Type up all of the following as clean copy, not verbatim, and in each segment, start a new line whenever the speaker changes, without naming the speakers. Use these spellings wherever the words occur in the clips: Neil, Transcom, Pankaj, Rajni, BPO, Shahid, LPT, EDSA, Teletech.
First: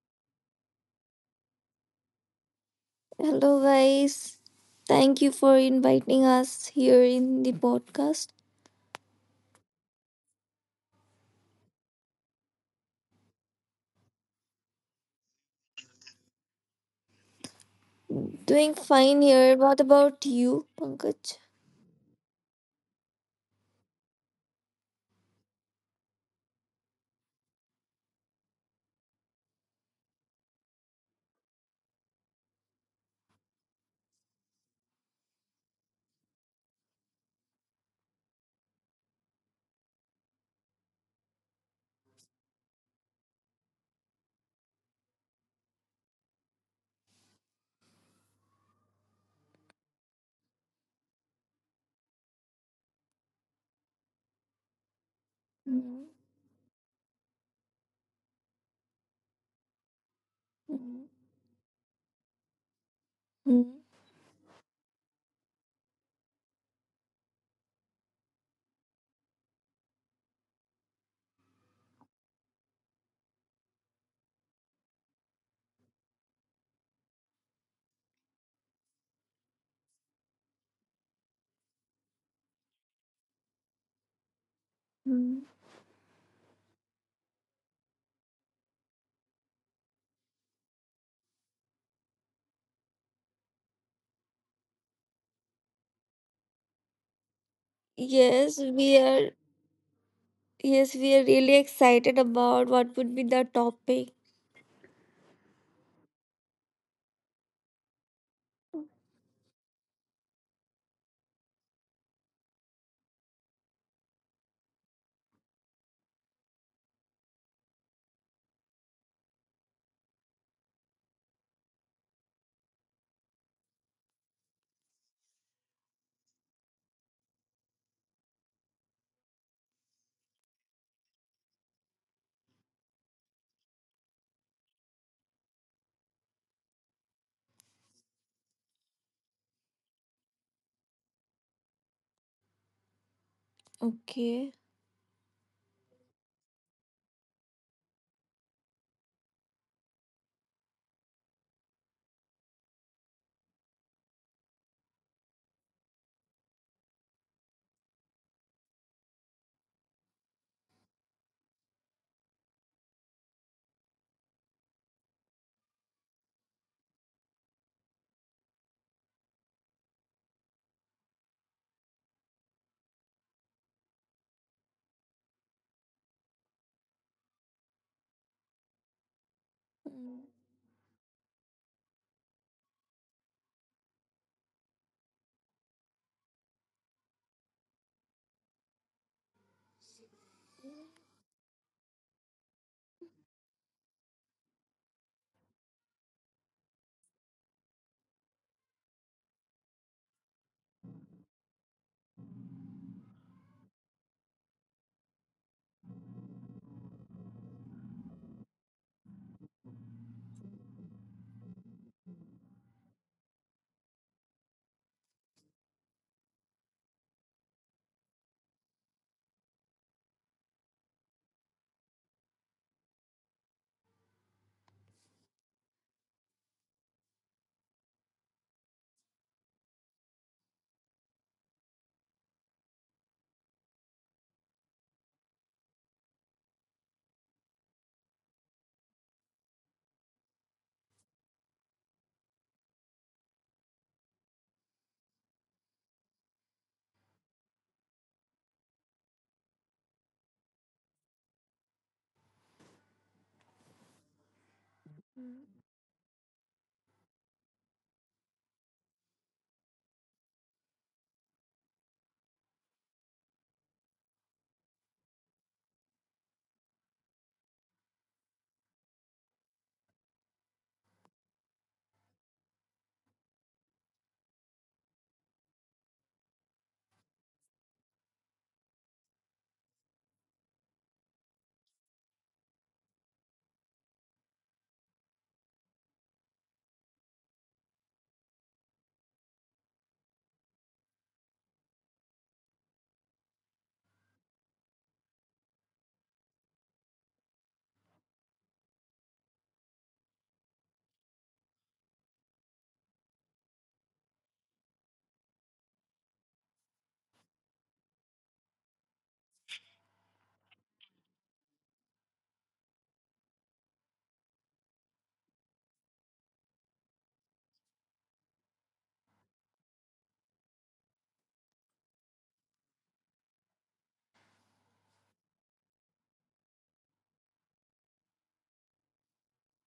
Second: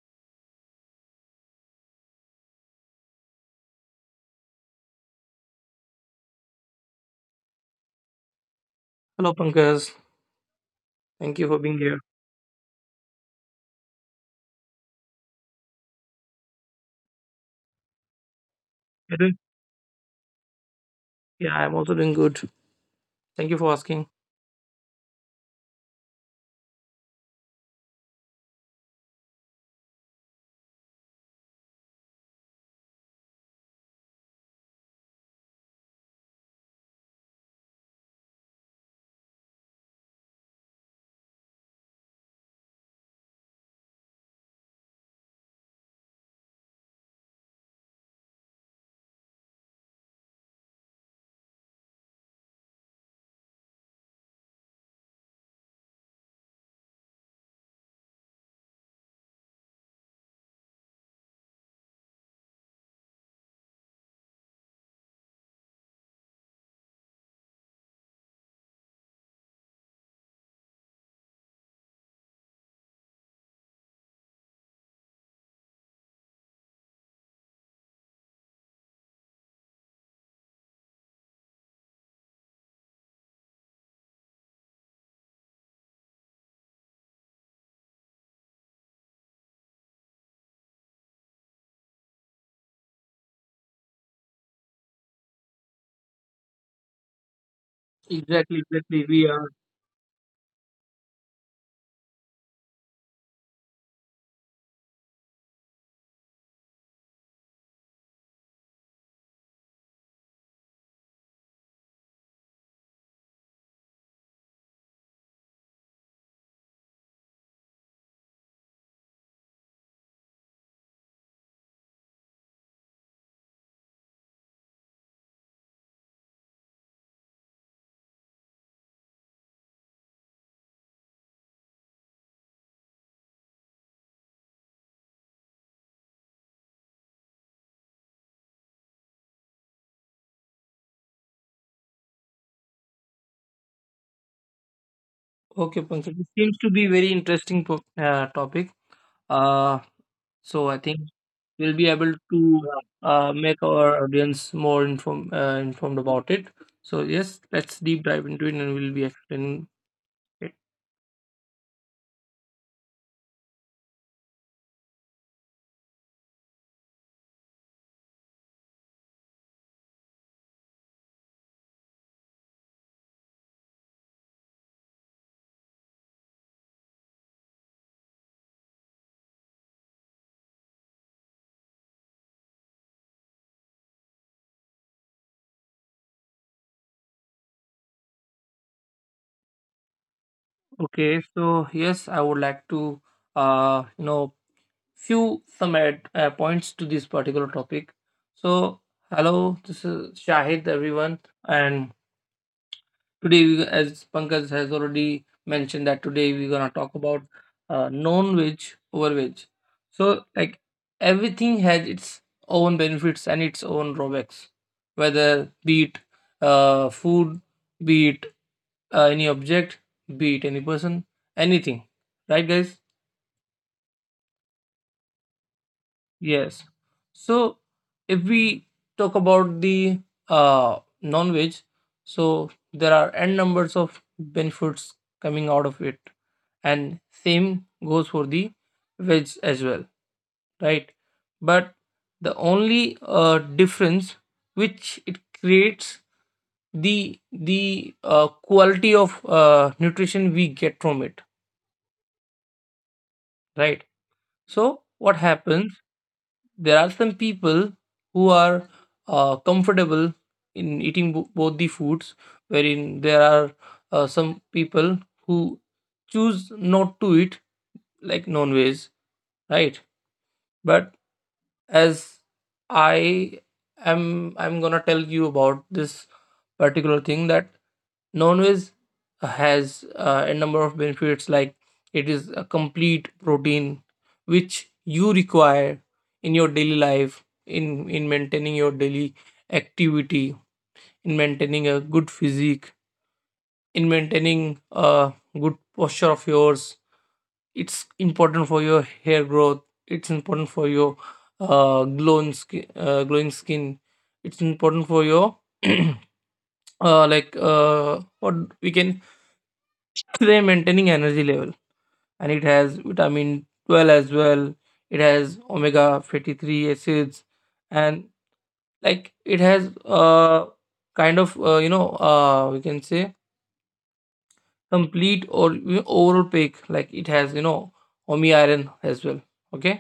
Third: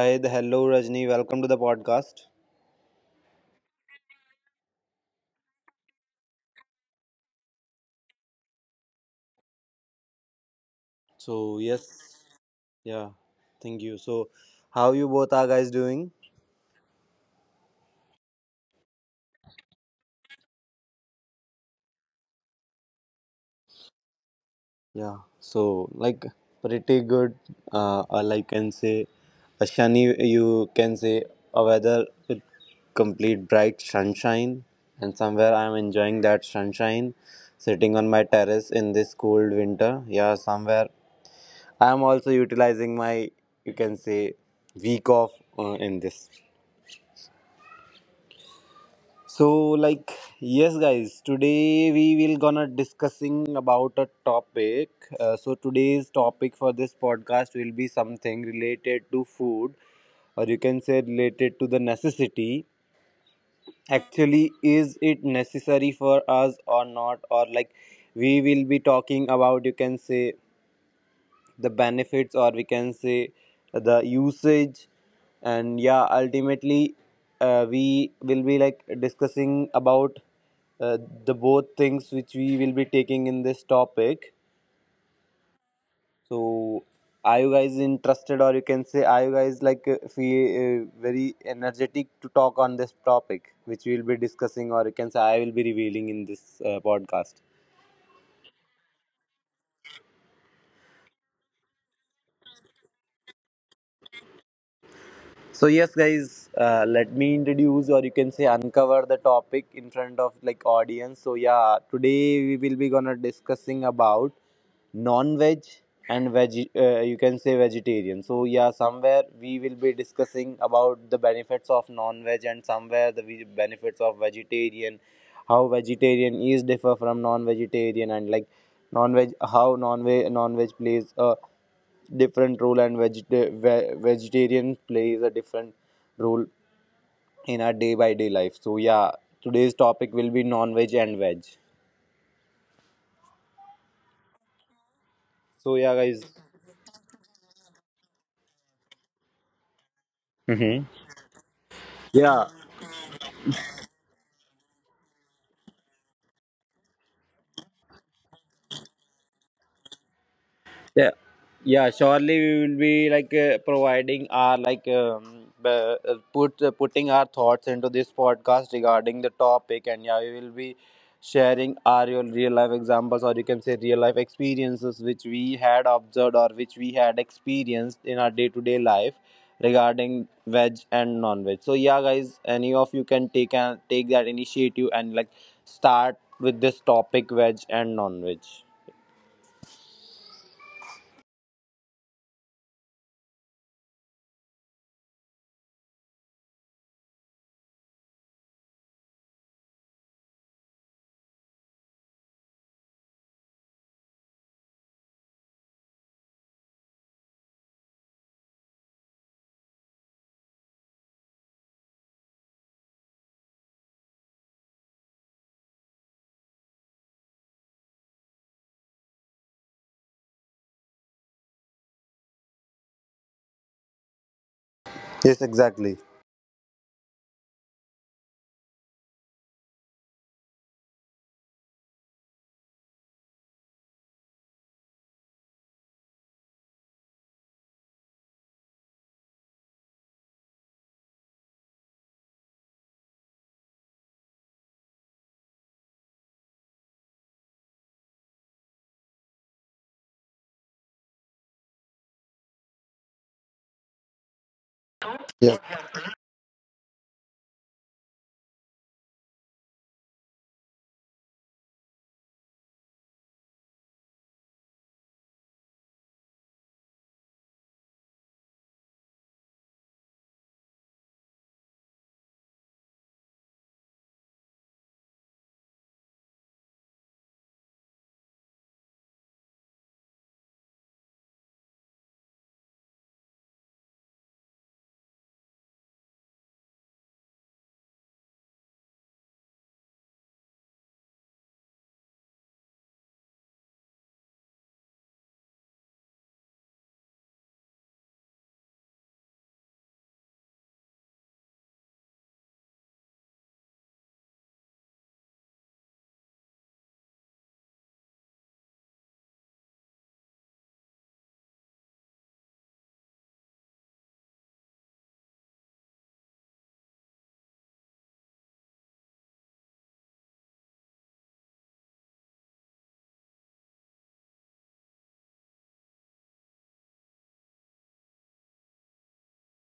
Shahid, hello Rajni, welcome to the podcast.
Hello, guys. Thank you for inviting us here in the podcast.
Hello, Pankaj. Thank you
So
for being
yes,
here.
yeah, thank you. So how you both are guys doing?
Doing
You doing?
fine here. What about you,
Yeah,
Pankaj?
I'm also doing good. Thank you for asking.
Yeah, so like pretty good. Or like can say a shiny, you can say a weather with complete bright sunshine, and somewhere I'm enjoying that sunshine, sitting on my terrace in this cold winter. Yeah, somewhere I'm also utilizing my, you can say, week off in this. So, like, yes, guys, today we will gonna discussing about a topic. So today's
Mm,
topic for this podcast will be something related to food, or you can say
mm,
related to the necessity.
mm,
Actually, is it necessary for us or not? Or like, we will be talking about, you can say, the benefits or we can say the usage, and yeah, ultimately we will be like discussing about uh, the both things which we will be taking in this topic.
mm.
So are you guys interested, or you can say are you guys like feel, very energetic to talk on this topic which we will be discussing, or you can say I will be revealing in this podcast?
Exactly,
Yes,
exactly,
we
we are.
are. Yes, we are really excited about what would be the topic.
So yes, guys, let me introduce or you can say uncover the topic in front of like audience. So yeah, today we will be gonna discussing about non-veg and veg. You can say vegetarian. So yeah, somewhere we will be discussing about the benefits of non-veg and somewhere the benefits of vegetarian, how vegetarian is differ from non-vegetarian, and like non-veg, how non-veg plays a different role and vegetarian plays a different role in our day by day life. So yeah, today's topic will be non veg and veg.
Okay.
So
Okay,
yeah,
Pankaj, it
guys,
seems to be very interesting topic. Uh, so I
mm-hmm,
think we'll be able to
yeah.
make our audience more informed about it. So yes, let's deep dive into it, and we'll be explaining it.
Yeah, surely we will be like providing our like put putting our thoughts into this podcast regarding the topic, and yeah, we will be sharing our real, real life examples, or you can say real life experiences which we had observed or which we had experienced in our day to day life regarding
Mm,
veg and non veg. So yeah, guys, any of you can take and take that initiative and like start with this topic veg and non veg.
Okay, so yes, I would like to, uh, you know, few some add points to this particular topic. So, hello, this is Shahid, everyone, and today, as Pankaj has already mentioned, that today we're gonna talk about non-veg over veg. So, like, everything has its own benefits and its own drawbacks, whether be it food, be it any object, be it any person, anything. Right, guys?
Yes, exactly.
Yes. So if we talk about the non-veg, so there are n numbers of benefits coming out of it, and same goes for the veg as well, right? But the only difference which it creates, the quality of nutrition we get from it, right? So what
Yes.
happens? There are some people who are comfortable in eating both the foods, wherein there are some people who choose not to eat, like, non-veg, right? But as i am i'm gonna tell you about this particular thing, that non-veg has a number of benefits. Like, it is a complete protein which you require in your daily life, in maintaining your daily activity, in maintaining a good physique, in maintaining a good posture of yours. It's important for your hair growth. It's important for your glowing skin. It's important for your like what we can say maintaining energy level. And it has vitamin 12 as well. It has omega 53 acids, and like it has kind of, you know we can say complete, or, overall pack. Like, it has, omi iron as well. Okay,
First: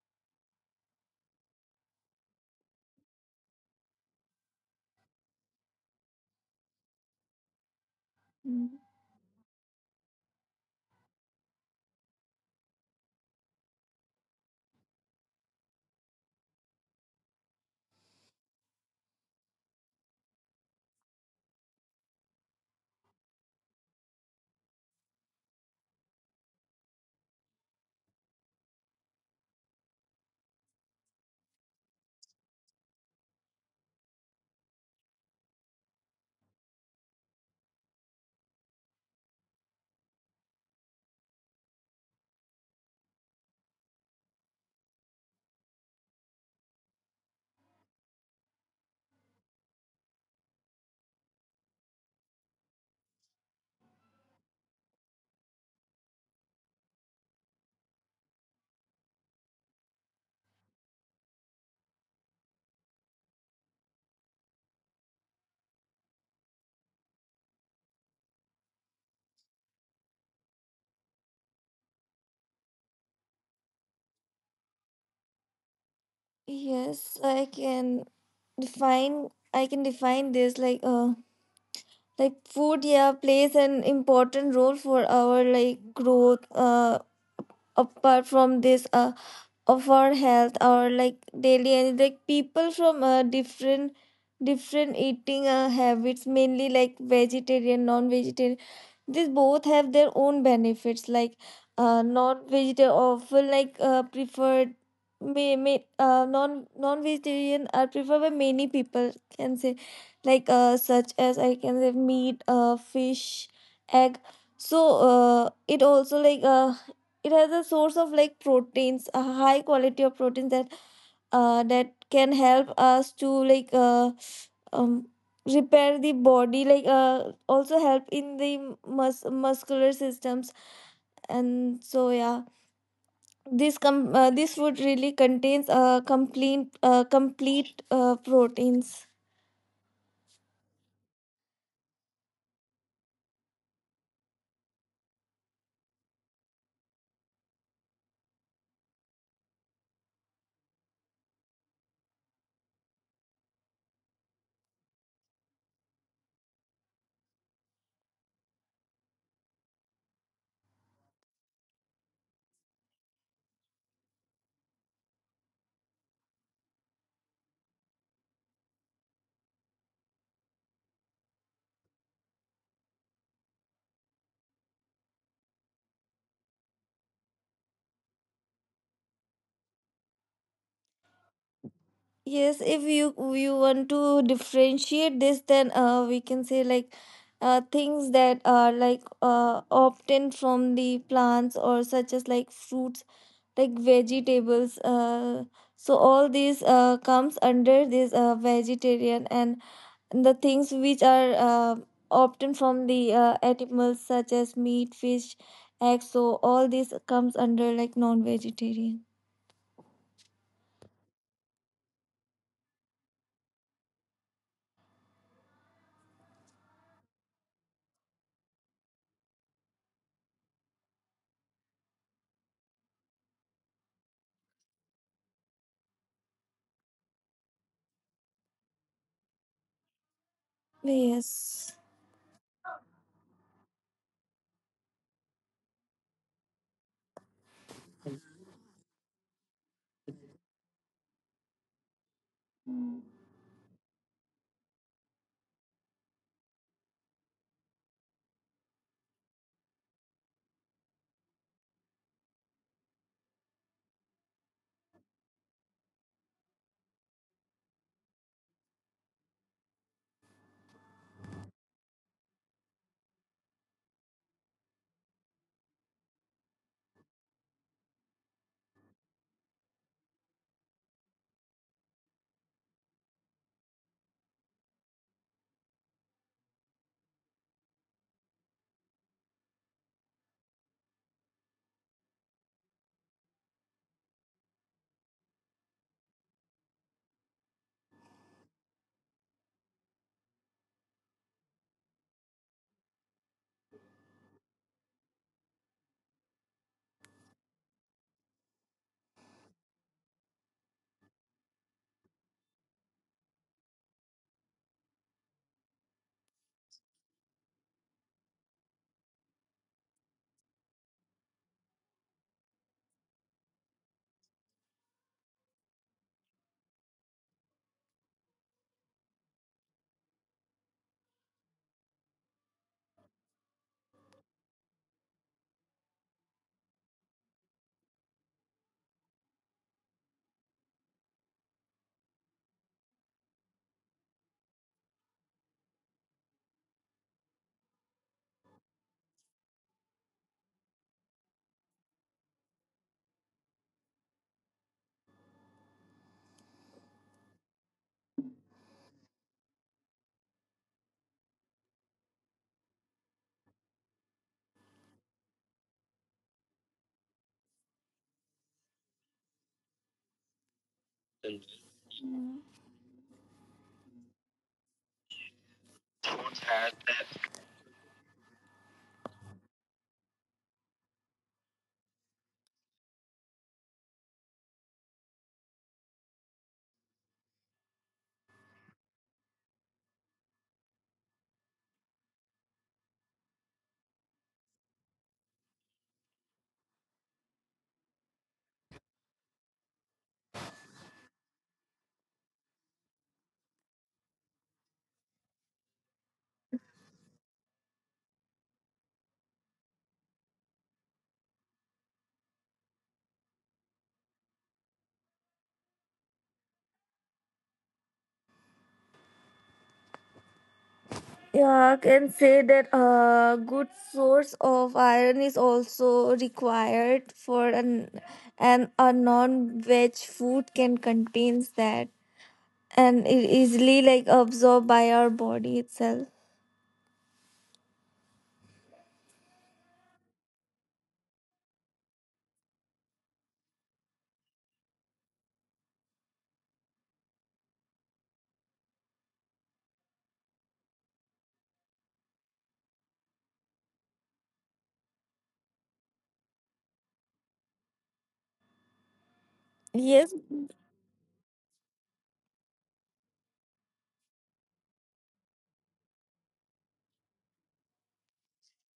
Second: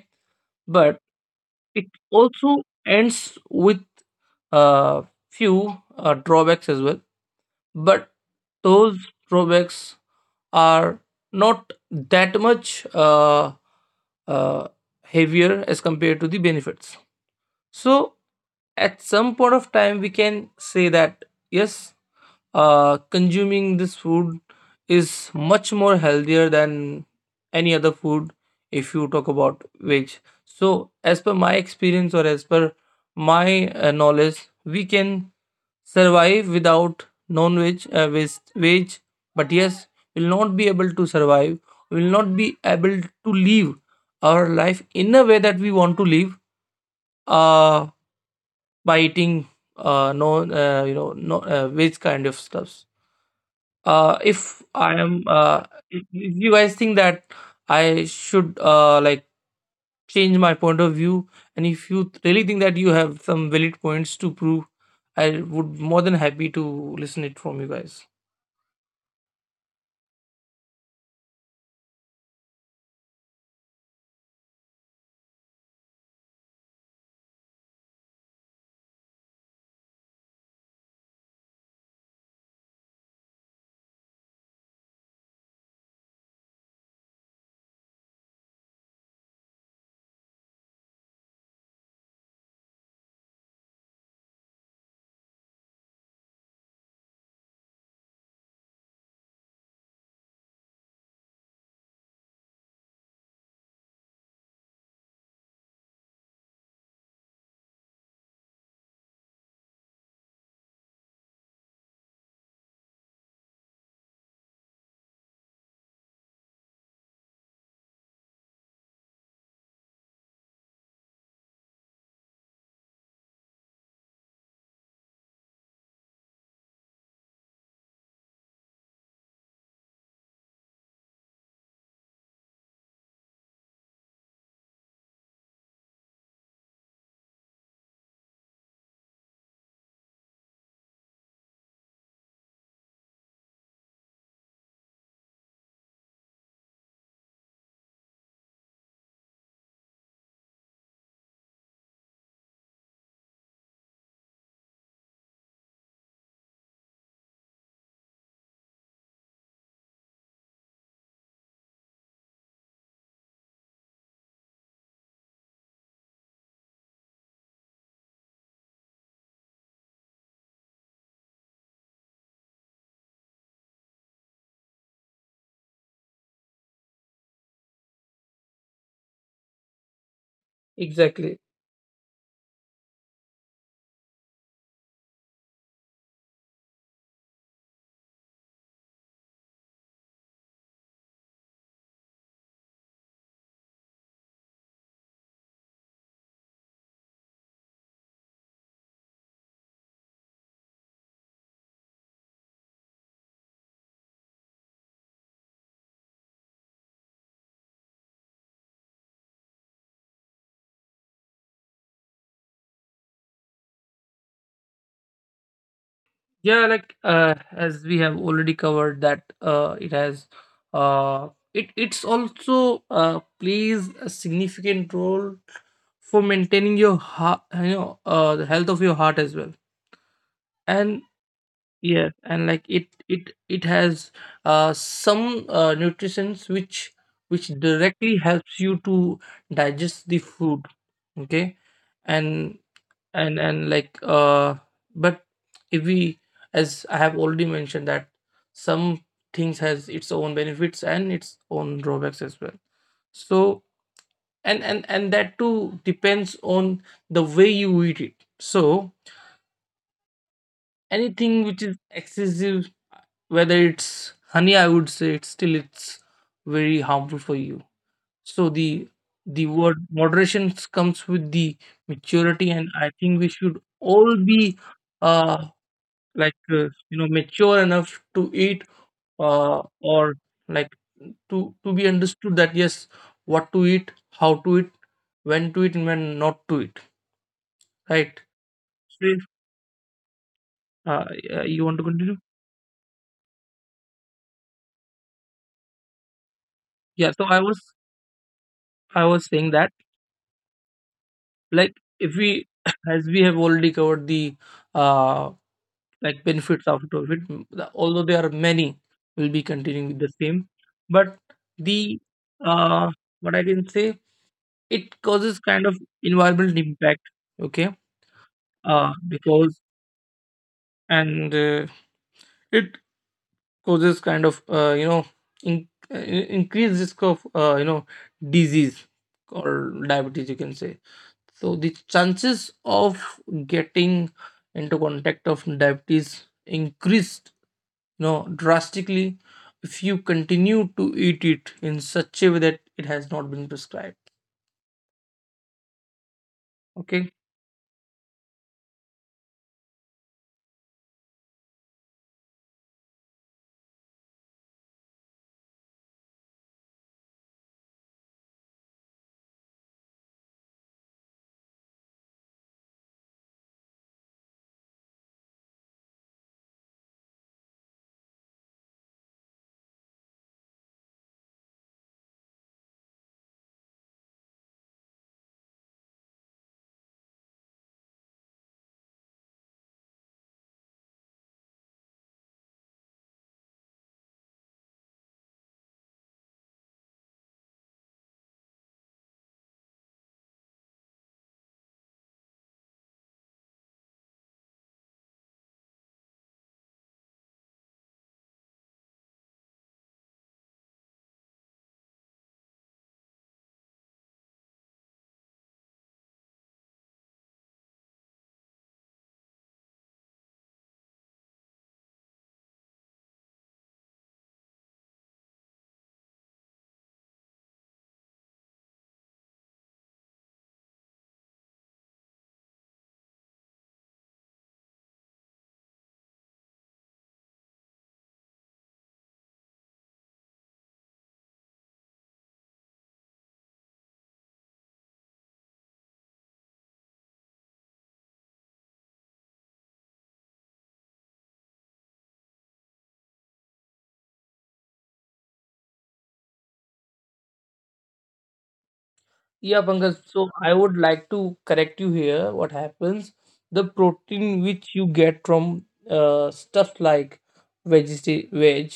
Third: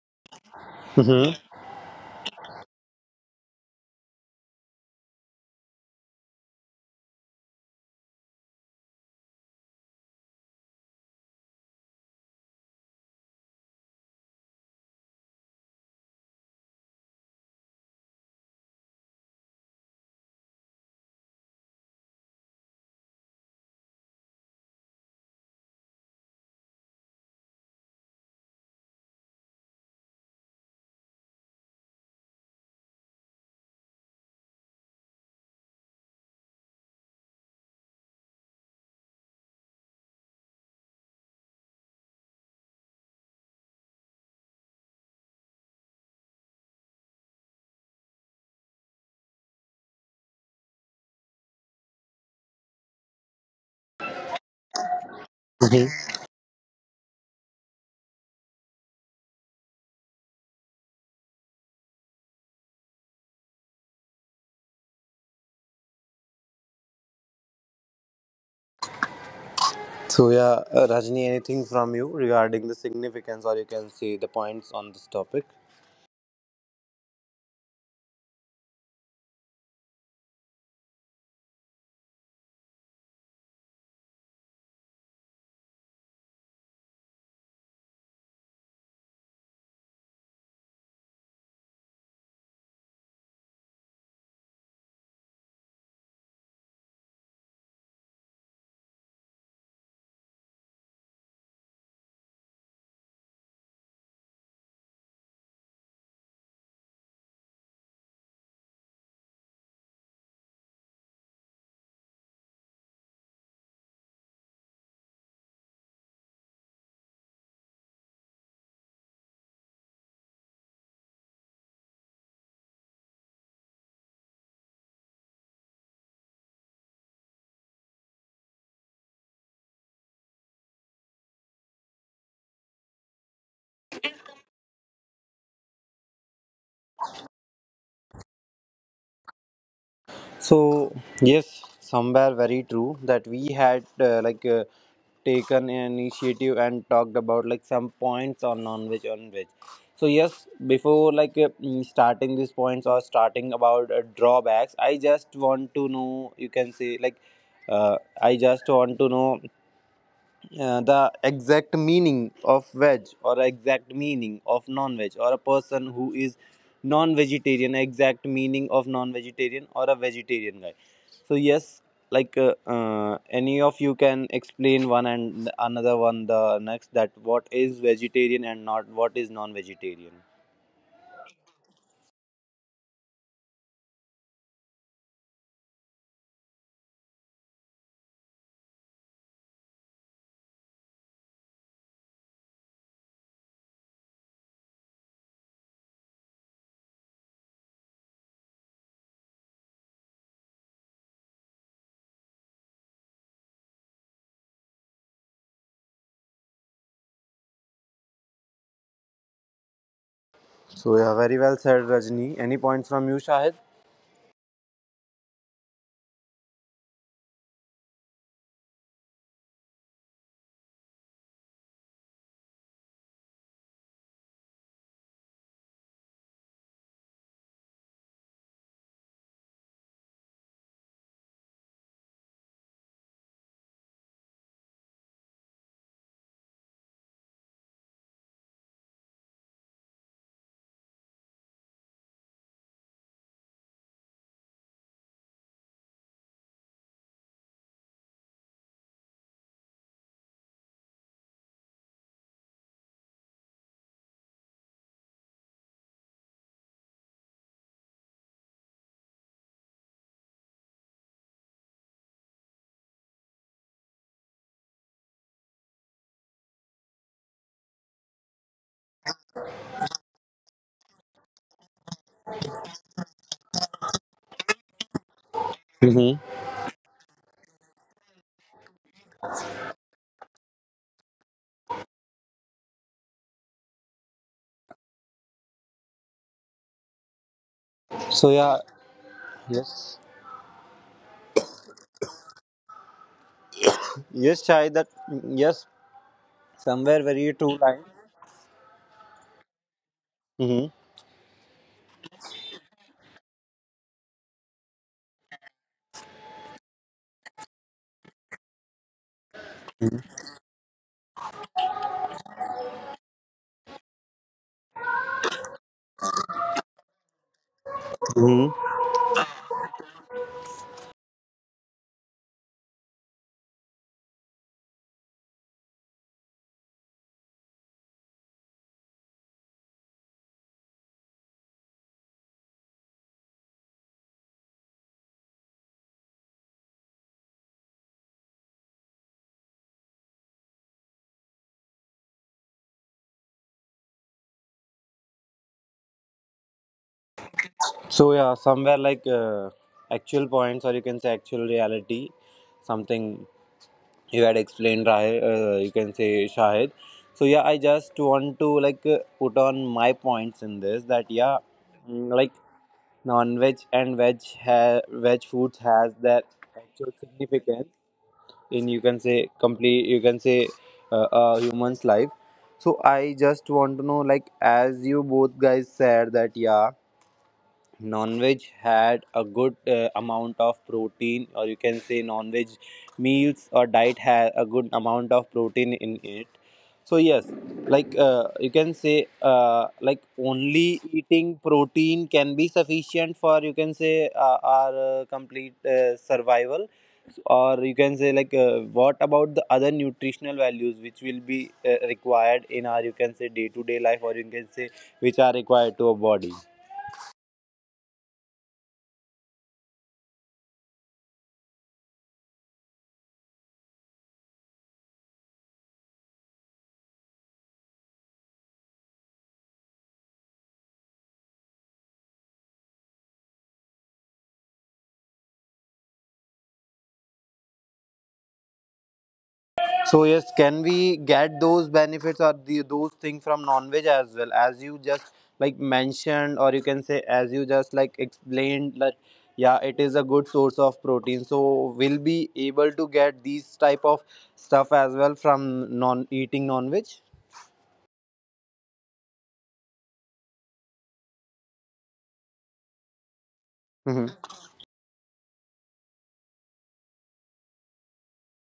but
Mm-hmm.
it also ends with a few drawbacks as well, but
mm.
those drawbacks are not that much uh, heavier as compared to the benefits. So, at some point of time, we can say that yes, consuming this food is much more healthier than any other food. If you talk about veg, so as per my experience, or as per my knowledge, we can survive without non-veg, with veg, but yes, will not be able to survive, will not be able to live our life in a way that we want to live, uh by eating no, no, veg kind of stuffs. If I am if you guys think that I should, change my point of view, and if you really think that you have some valid points to prove, I would more than happy to listen it from you guys.
So yeah, Rajni, anything from you regarding the significance, or you can say the points on this topic?
Yes, define. I can define this like food, yeah, plays an important role for our like growth, apart from this, of our health or like daily, and like people from different eating habits, mainly like vegetarian, non-vegetarian. These both have their own benefits, like non-vegetarian often like preferred. May Non-vegetarian are preferred by many people, can say, like such as I can say meat, fish, egg. So it also like it has a source of like proteins, a high quality of proteins that that can help us to like um, repair the body, like also help in the muscular systems. And so yeah, this food really contains complete proteins.
So yes, somewhere very true that we had taken an initiative and talked about like some points on non-veg on veg. So yes, before like starting these points or starting about drawbacks, I just want to know. You can say like I just want to know the exact meaning of veg, or exact meaning of non-veg, or a person who is non-vegetarian, exact meaning of non-vegetarian or a vegetarian guy. So yes, like any of you can explain one and another one the next that what is vegetarian and not what is non-vegetarian.
Exactly.
Yes, if you want to differentiate this, then we can say like things that are like obtained from the plants, or such as like fruits, like vegetables. So all these comes under this vegetarian, and the things which are obtained from the animals, such as meat, fish, eggs. So all these comes under like non-vegetarian.
So yeah, very well said, Rajni. Any points from you, Shahid?
Yeah, like, as we have already covered, that it's also plays a significant role for maintaining your heart, the health of your heart as well. And
Yes.
yeah, and like, it has some nutrients which directly helps you to digest the food. Okay. and and like But if we, as I have already mentioned, that some things has its own benefits and its own drawbacks as well. So, and that too depends on the way you eat it. So, anything which is excessive, whether it's honey, I would say it's still, it's very harmful for you. So, the word moderation comes with the maturity, and I think we should all be uh
Hmm.
mature enough to eat, uh or like, to to be understood that yes, what to eat, how to eat, when to eat, and when not to eat, right?
So yeah,
so if,
yes.
uh, uh, you want to continue.
Yes, Shahid, that yes,
Yeah, so
somewhere
i
very
was
true line.
i was saying that,
Hmm.
like, if we as we have already covered the uh benefits of it, although there are many, we'll be continuing with the same. But the, uh what I can say it causes kind of environmental impact. Okay, because, and it causes kind of, in, increased risk of, disease or diabetes, you can say. So the chances of getting into contact of diabetes increased, drastically if you continue to eat it in such a way that it has not been prescribed. Okay.
So yeah, somewhere like actual points, or you can say actual reality, something you had explained, Rahe, you can say Shahid. So yeah, I just want to like put on my points in this that yeah, like non-veg and veg veg foods has their actual significance in you can say complete you can say a human's life. So I just want to know, like as you both guys said that yeah, non-veg had a good amount of protein, or you can say non-veg meals or diet had a good amount of protein in it. So yes, like you can say like only eating protein can be sufficient for you can say our complete survival, or you can say like what about the other nutritional values which will be required in our you can say day to day life, or you can say which are required to a body?
Yeah, I can say that a good source of iron is also required for an, and a non-veg food can contains that, and easily like absorbed by our body itself.
So yes, can we get those benefits or the, those things from non-veg as well, as you just like mentioned, or you can say as you just like explained that yeah, it is a good source of protein, so we'll be able to get these type of stuff as well from non eating non-veg?
Yeah, Pankaj.
Yes,
So I would like to correct you here. What happens? The protein
Mm-hmm.
which you get from stuff like veg,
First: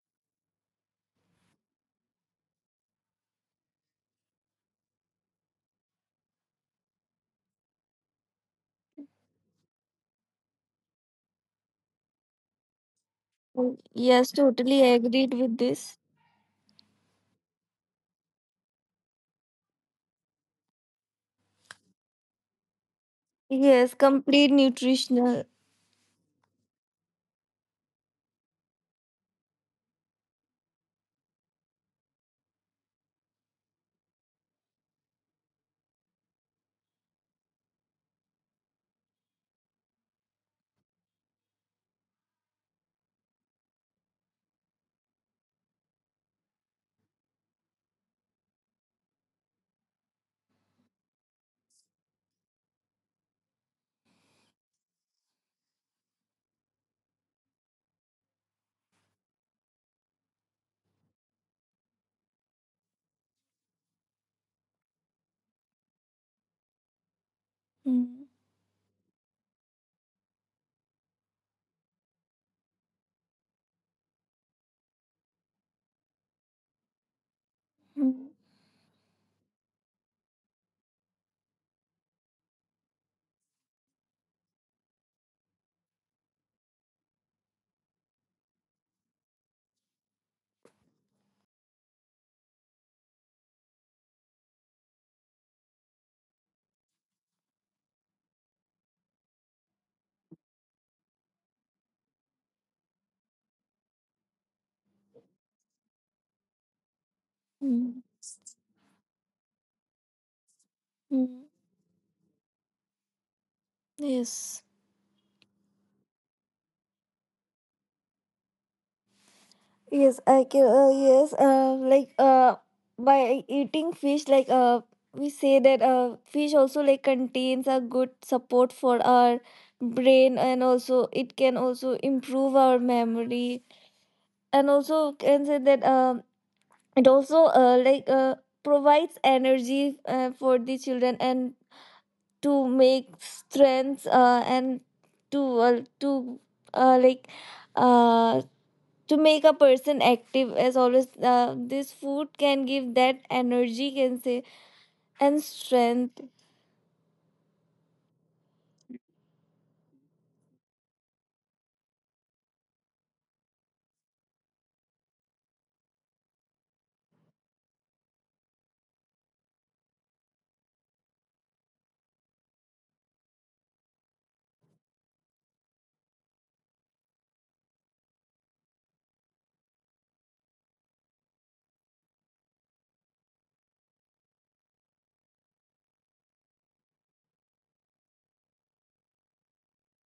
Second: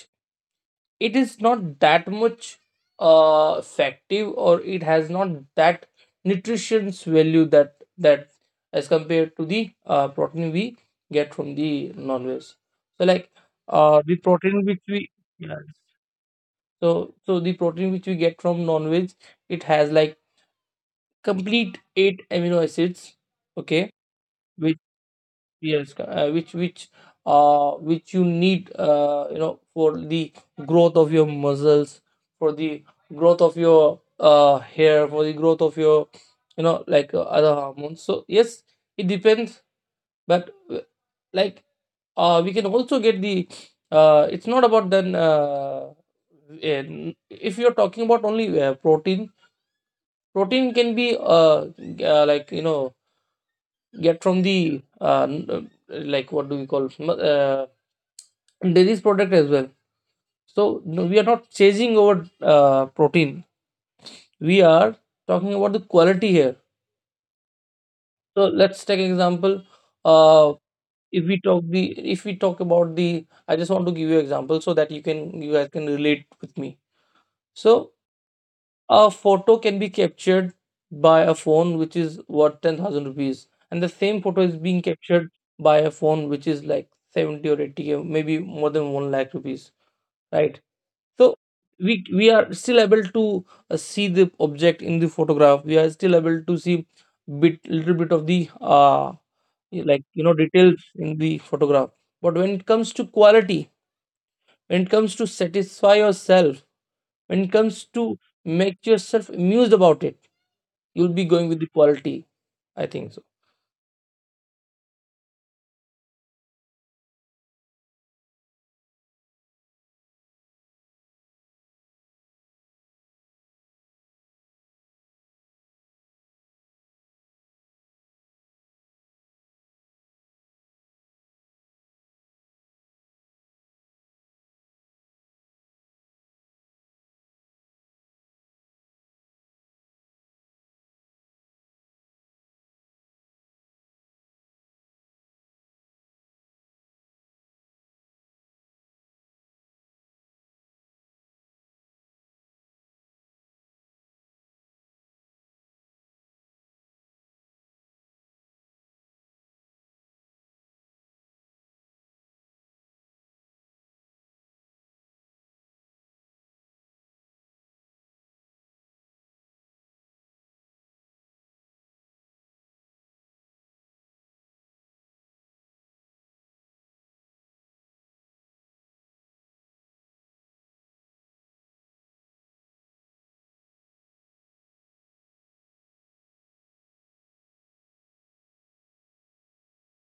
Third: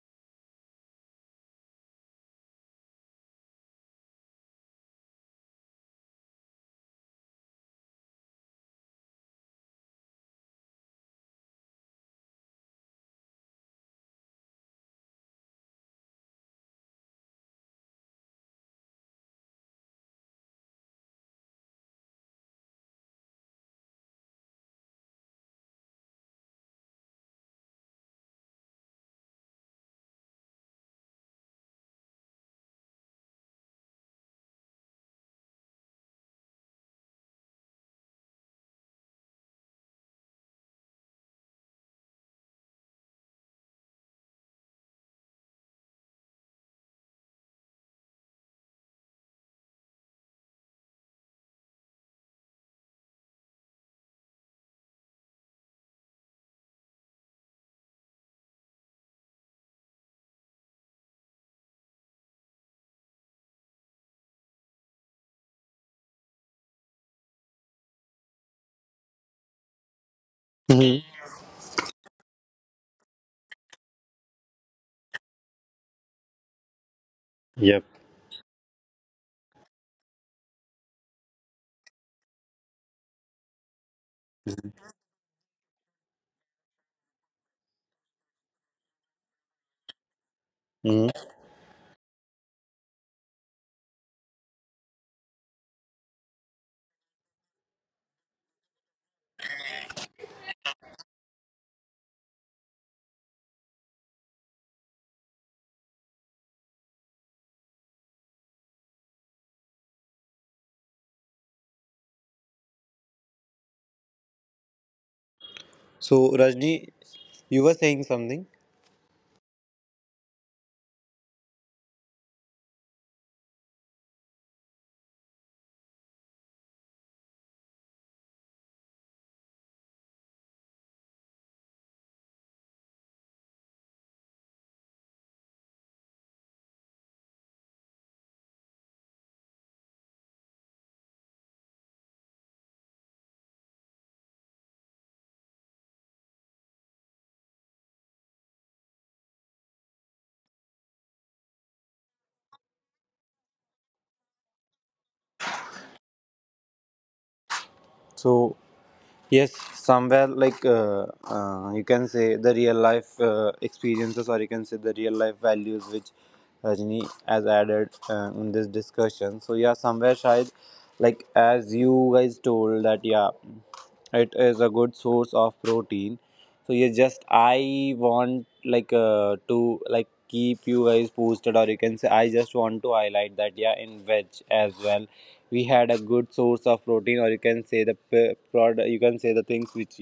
it is not that much effective, or it has not that nutrition's value that as compared to the protein we get from the non-veg. So, like,
mm,
the
yes,
protein which
totally
we —
agreed
yeah.
with this.
So the protein which we get from non-veg, it has like complete eight amino acids. Okay.
Yes, complete nutritional.
Yes, which you need, for the growth of your muscles, for the growth of your hair, for the growth of your, other hormones. So yes, it depends, but like we can also get the it's not about, then if you're talking about only protein, protein can be g- uh like you know get from the like, what do we call, dairy's product as well. So no, we are not chasing over protein. We are talking about the quality here.
Mm,
So, let's take an example. uh,
Mm-hmm.
if we talk the if we talk about the — I just want to give you example so that you guys can relate with me.
Yep.
So,
mm,
a photo can be captured by a phone which is worth 10,000 rupees, and the same photo is being captured by a phone which is like 70 or 80 or maybe more than 1 lakh rupees, right?
Hmm.
So we are still able to see the object in the photograph, we are still able to see bit little bit of the, details in the photograph. But when it comes to quality, when it comes to satisfy yourself, when it comes to
mm,
make yourself amused about it, you'll be going with
mm.
the quality, I think so.
Yes,
So Rajni, you were saying something.
yes, I can. Yes, like by eating fish, like we say that fish also like contains a good support for our brain, and also it can also improve our memory, and also can say that it also like provides energy for the children and to make strength, and to like uh, to make a person active as always. This food can give that energy, can say, and strength.
So yes, somewhere like you can say the real life experiences, or you can say the real life values which Rajni has added in this discussion. So yeah, somewhere shayad, like as you guys told that yeah, it is a good source of protein. So yeah, just I want like to like keep you guys posted, or you can say I just want to highlight that yeah, in veg as well we had a good source of protein, or you can say the product. You can say the things which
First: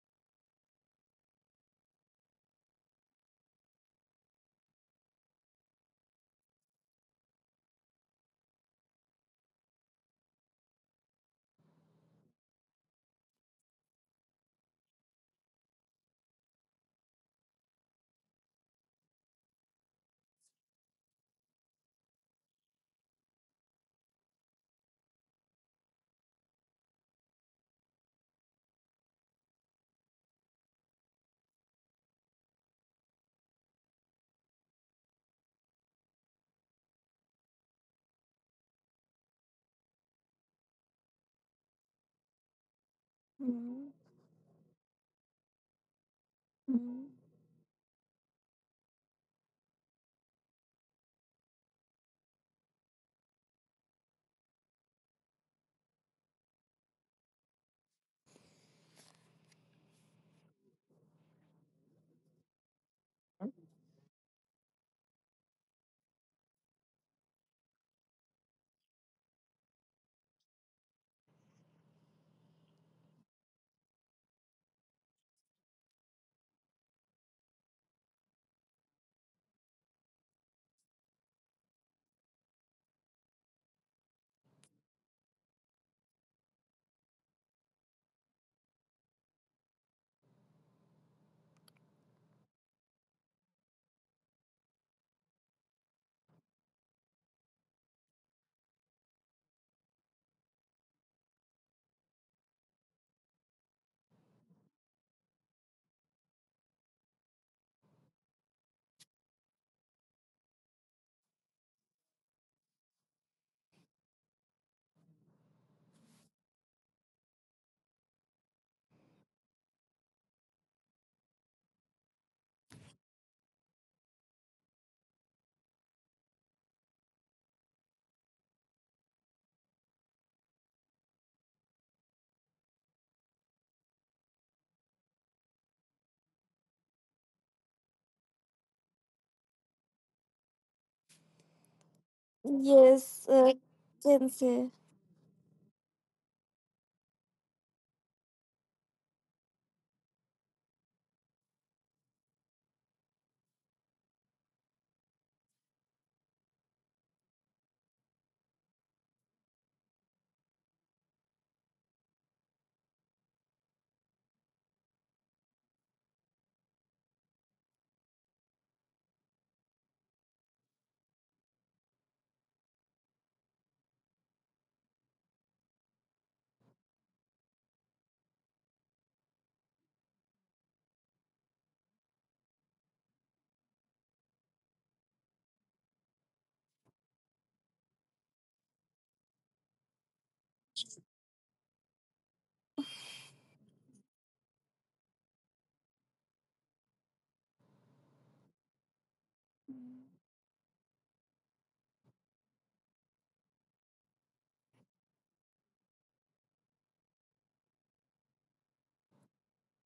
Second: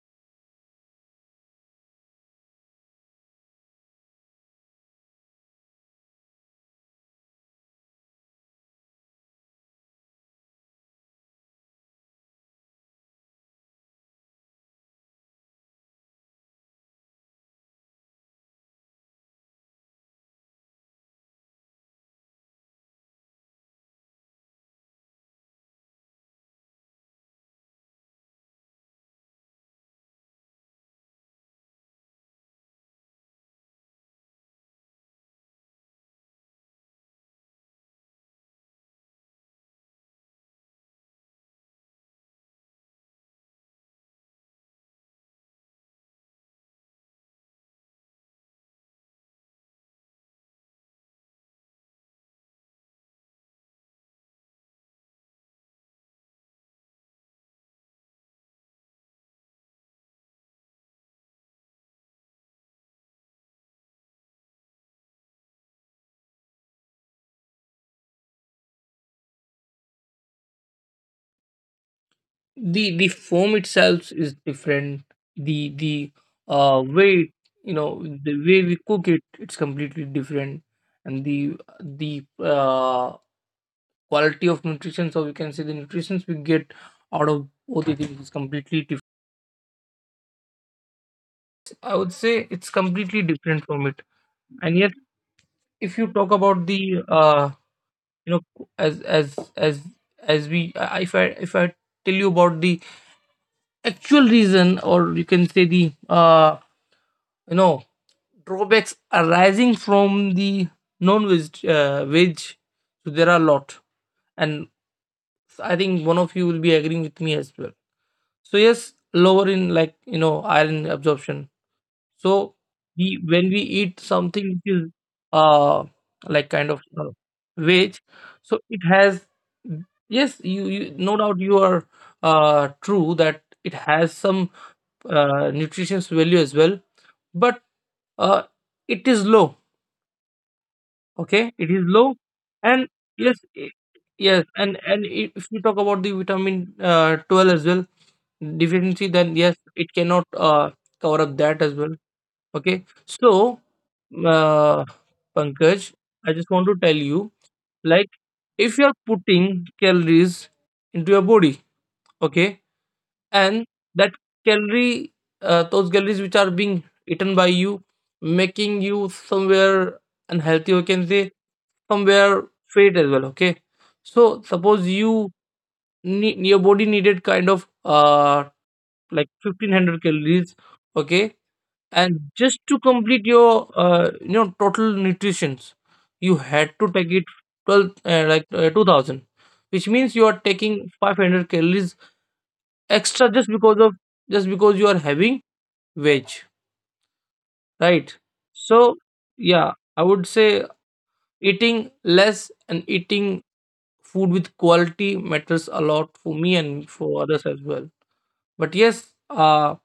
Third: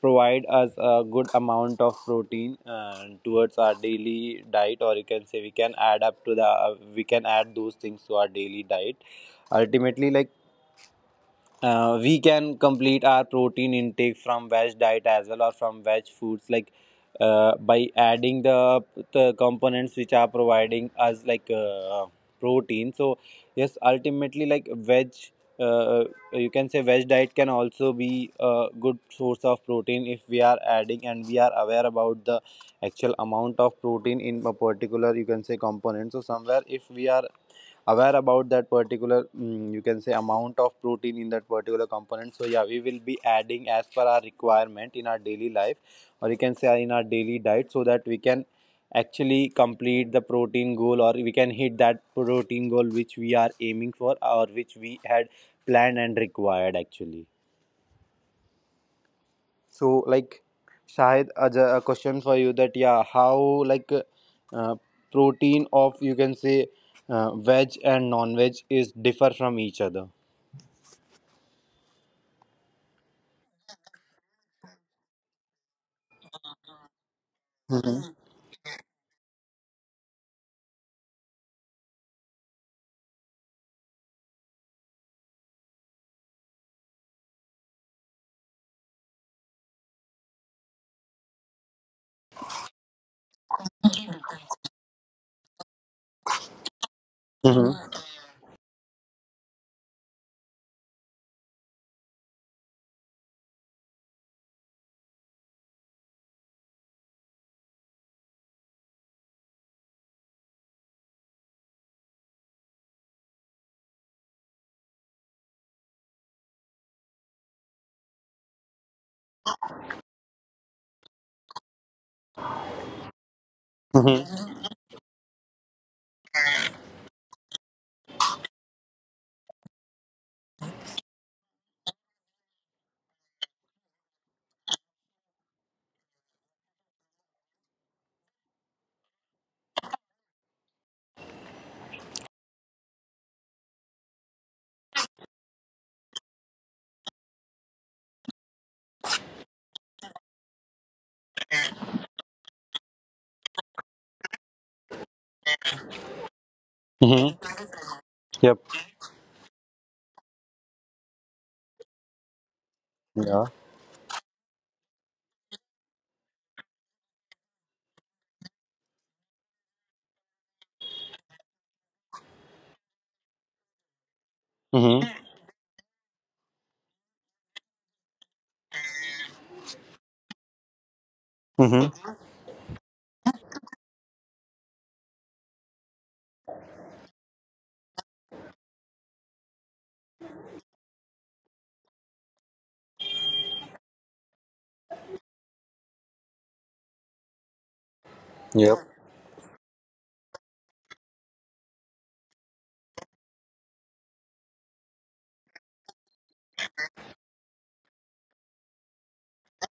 provide us a good amount of protein towards our daily diet, or you can say we can add up to the, we can add those things to our daily diet. Ultimately, like we can complete our protein intake from veg diet as well, or from veg foods like by adding the components which are providing us like protein. So yes, ultimately like veg, uh, uh, you can say veg diet can also be a good source of protein if we are adding and we are aware about the actual amount of protein in a particular you can say component. So somewhere if we are aware about that particular you can say amount of protein in that particular component, so yeah, we will be adding
Mm,
as per our requirement in our daily life, or you can say in our
mm.
daily diet, so that we can actually complete the protein goal, or we can hit that protein goal which we are aiming for, or which we had planned and required actually. So like Shahid, as a question for you that yeah, how like uh, protein of you can say veg and non-veg is differ from each other.
The foam itself is different. The the uh way you know
Mm-hmm.
the way we cook it, it's completely different. And the uh quality of nutrition, so we can say the nutrition we get out of both the things is completely different. I would say it's completely different from it. And yet, if you talk about the, you know as as as as we I- if I if I tell you about the actual reason, or you can say the, you know drawbacks arising from the non-veg, veg, so there are a lot. And I think one of you will be agreeing with me as well. So yes, lower in, iron absorption. So, we when we eat something
Mm-hmm.
which is uh like kind of uh, veg, so it has, yes, you no doubt, you are true that it has some nutritious value as well, but uh, it is low, okay, it is low. And
Yes,
yes,
can
yes,
say.
if you talk about the vitamin 12 as well deficiency, then yes, it cannot cover up that as well. Okay. So, uh, Pankaj, I just want to tell you,
Mm-hmm.
like,
Yep.
if you are putting calories into your body, okay,
Yeah.
and that calorie those calories which are being eaten by you, making you somewhere unhealthy, you can say, somewhere fat as well. Okay. So suppose
Mm-hmm.
your body needed kind of, 1,500 calories, okay, and
Mm-hmm.
just to complete your, total nutritions, you had to take it 12 uh, like uh, 2000, which means you are taking 500 calories extra, just because of, just because you are having veg, right? So
Yep.
yeah, I would say, eating less and eating food with quality matters a lot for me and for others as well. But yes,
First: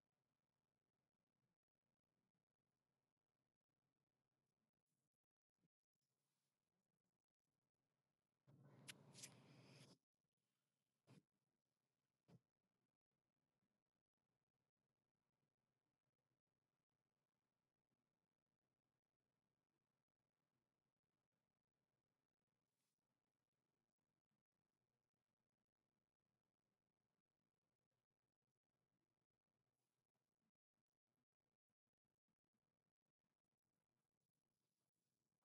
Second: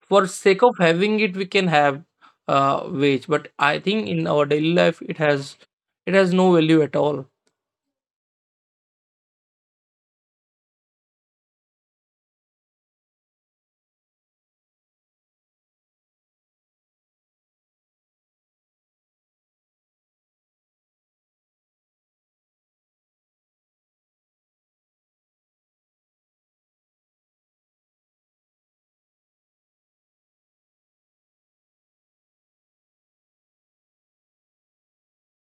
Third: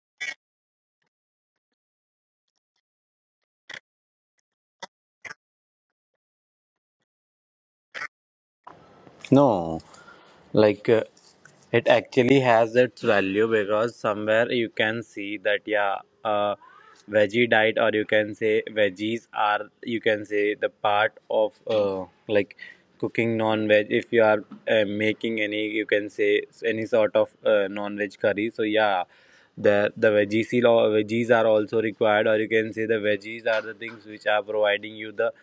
for sake of having it, we can have wage, but I think in our daily life it has no value at all.
No. Like it actually has its value because somewhere you can see that yeah, uh, veggie diet, or you can say veggies are you can say the part of like cooking non-veg. If you are making any you can say any sort of non-veg curry, so yeah, the veggies, veggies are also required, or you can say the veggies are the things which are providing you the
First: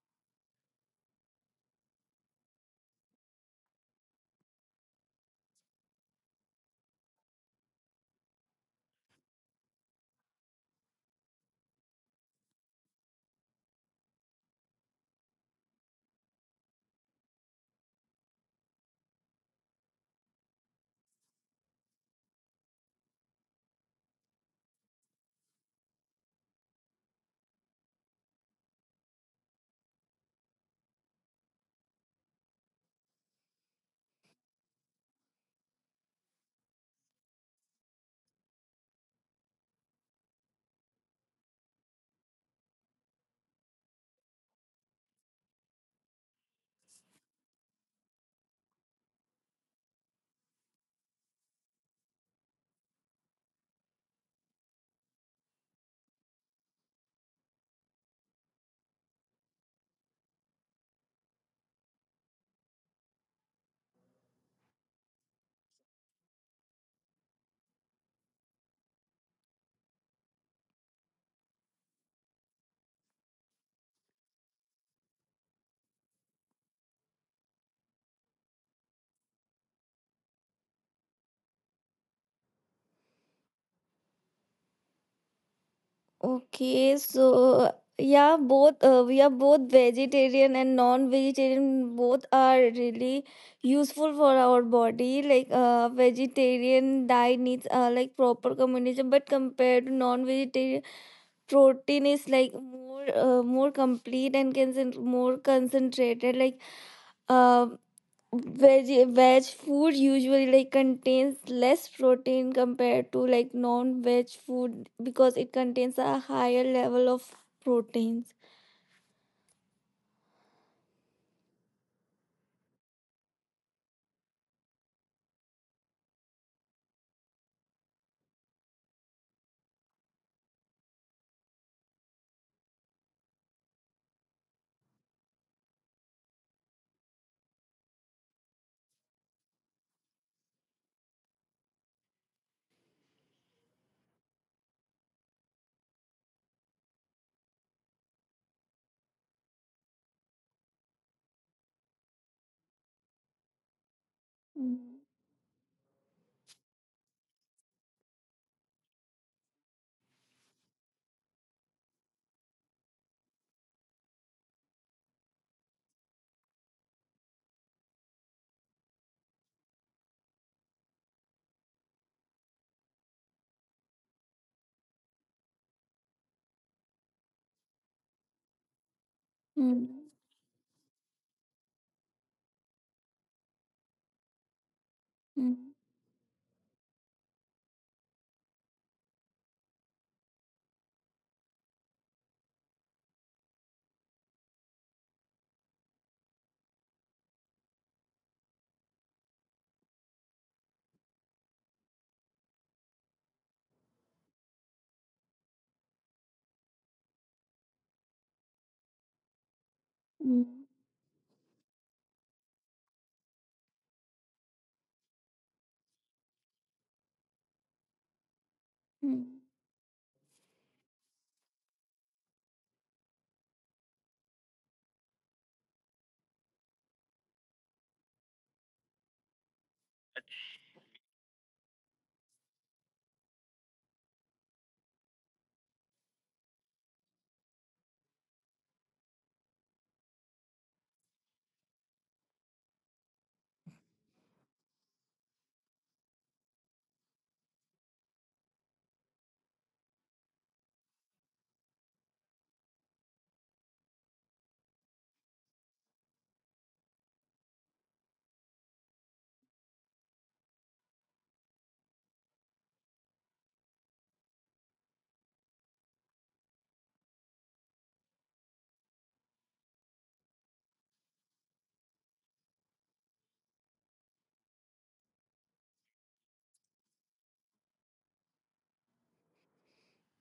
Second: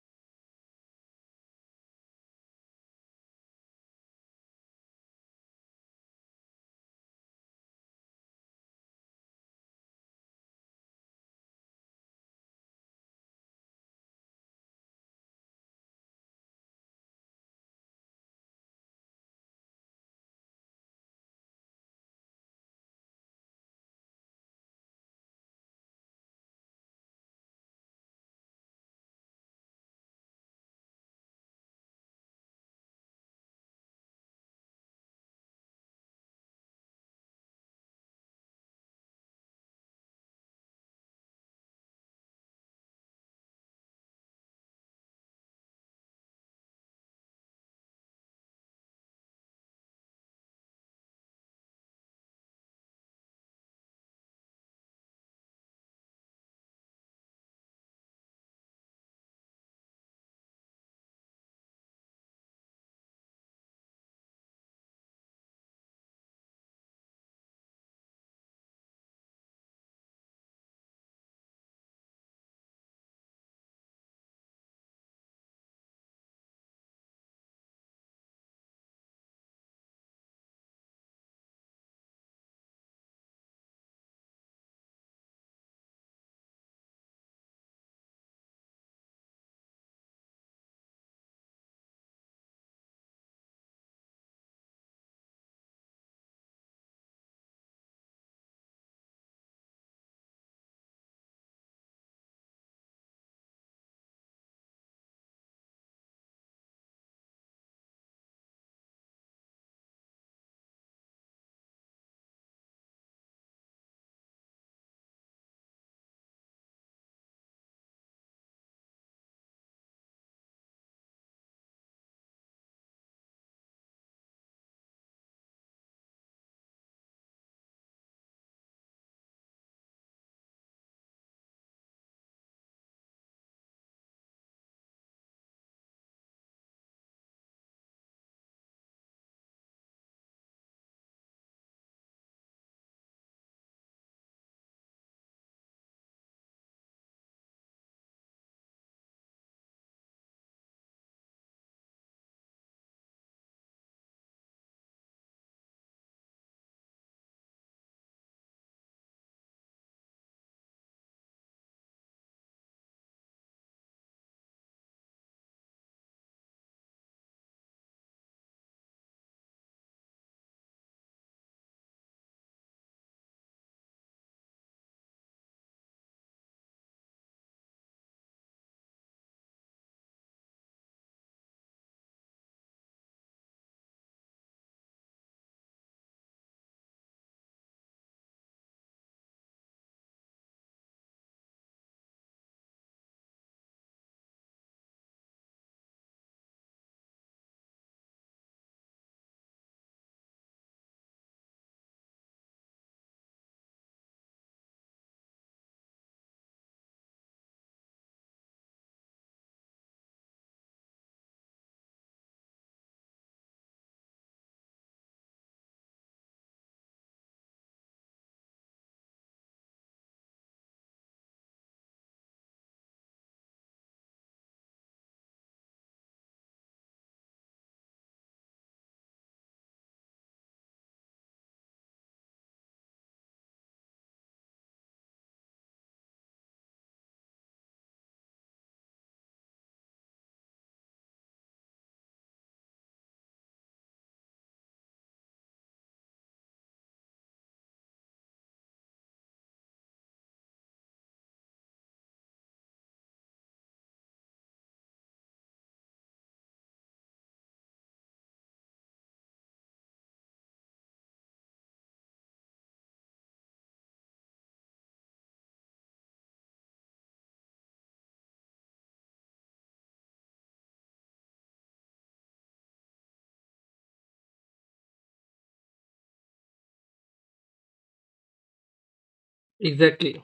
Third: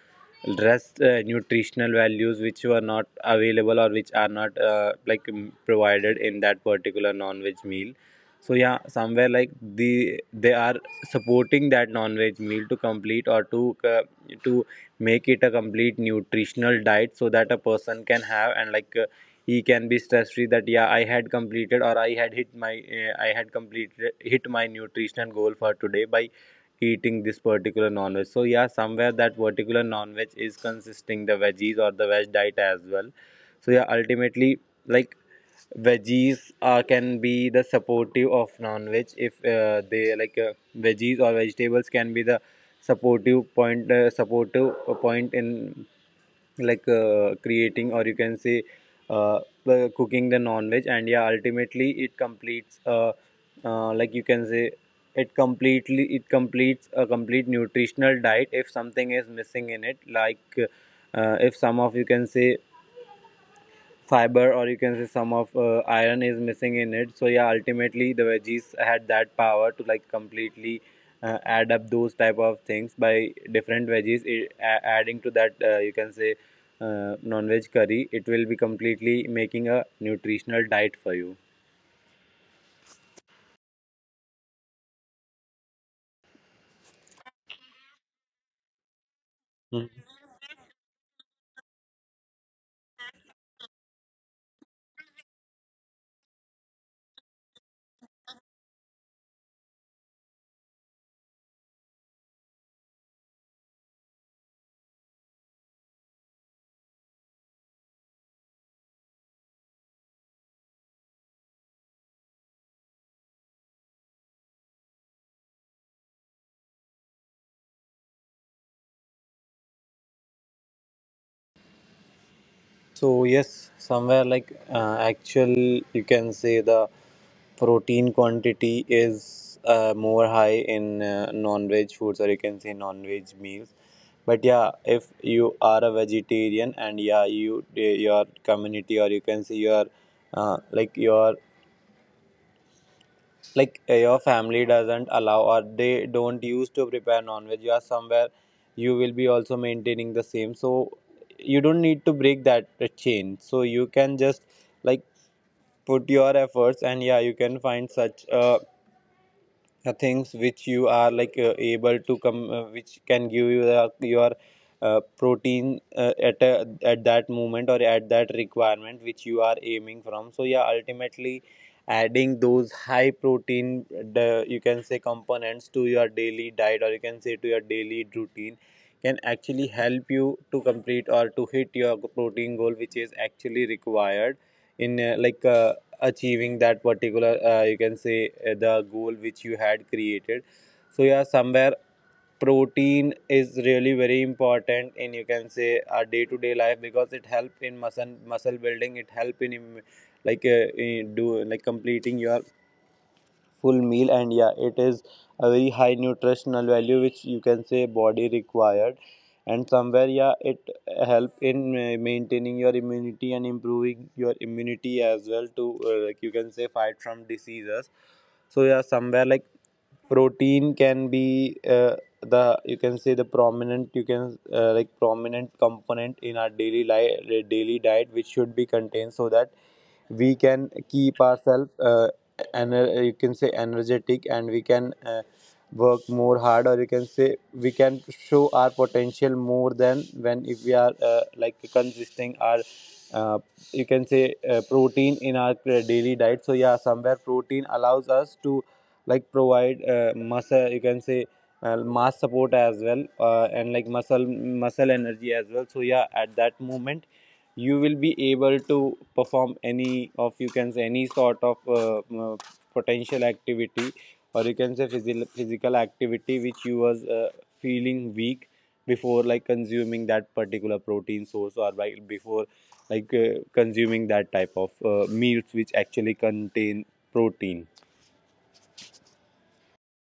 rest nutritional values which were not available, or which are not provided in that particular non-veg meal. So yeah, somewhere like they are supporting that non-veg meal to complete, or to to make it a complete nutritional diet so that a person can have, and like he can be stress free that yeah, I had completed, or I had hit my, I had completed hit my nutritional goal for today by eating this particular non-veg. So yeah, somewhere that particular non-veg is consisting the veggies or the veg diet as well. So yeah, ultimately, like veggies can be the supportive of non-veg if they like veggies or vegetables can be the supportive point, supportive point in like creating, or you can say uh, cooking the non-veg, and yeah, ultimately it completes, like you can say it completely it completes a complete nutritional diet if something is missing in it. Like if some of you can say fiber, or you can say some of iron is missing in it, so yeah, ultimately the veggies had that power to like completely add up those type of things by different veggies. It adding to that you can say non-veg curry, it will be completely making a nutritional diet for you.
Okay, so yeah, both we are both
Mm.
vegetarian and non-vegetarian. Both are really useful for our body. Like vegetarian diet needs like proper combination, but compared to non-vegetarian, protein is like more more complete and can more concentrated. Like um veg veg food usually like contains less protein compared to like non-veg food because it contains a higher level of proteins.
So yes, somewhere like actual, you can say the protein quantity is more high in non-veg foods, or you can say non-veg meals. But yeah, if you are a vegetarian and yeah, your community, or you can say your uh, like your your family doesn't allow or they don't use to prepare non-veg, you are somewhere you will be also maintaining the same, so you don't need to break that chain. So you can just
Mm,
like put your efforts, and yeah, you can find such a things which you are like able to come which can give you your protein at at that moment or at that requirement which you are aiming from. So yeah, ultimately adding those high protein you can say components to your daily diet, or you can say to your daily routine, can actually
mm,
help you to complete or to hit your protein goal, which is actually required in like
mm,
achieving that particular you can say the goal which you had created. So yeah, somewhere protein is really very important in you can say our day to day life, because it help in muscle building, it help in like in do like completing your full meal, and yeah it is a very high nutritional value which you can say body required. And somewhere yeah it
mm,
help in maintaining your immunity and improving your immunity as well to like you can say fight from diseases. So yeah,
mm,
somewhere like protein can be the you can say the prominent you can like prominent component in our daily life daily diet which should be contained, so that we can keep ourselves and you can say energetic, and we can work more hard, or you can say we can show our potential more than when if we are like consisting our uh, you can say protein in our daily diet. So yeah, somewhere protein allows us to like provide muscle you can say mass support as well and like muscle energy as well. So yeah, at that moment you will be able to perform any of you can say any sort of potential activity, or you can say physical activity, which you was feeling weak before like consuming that particular protein source, or by before like consuming that type of meals which actually contain protein.
Exactly.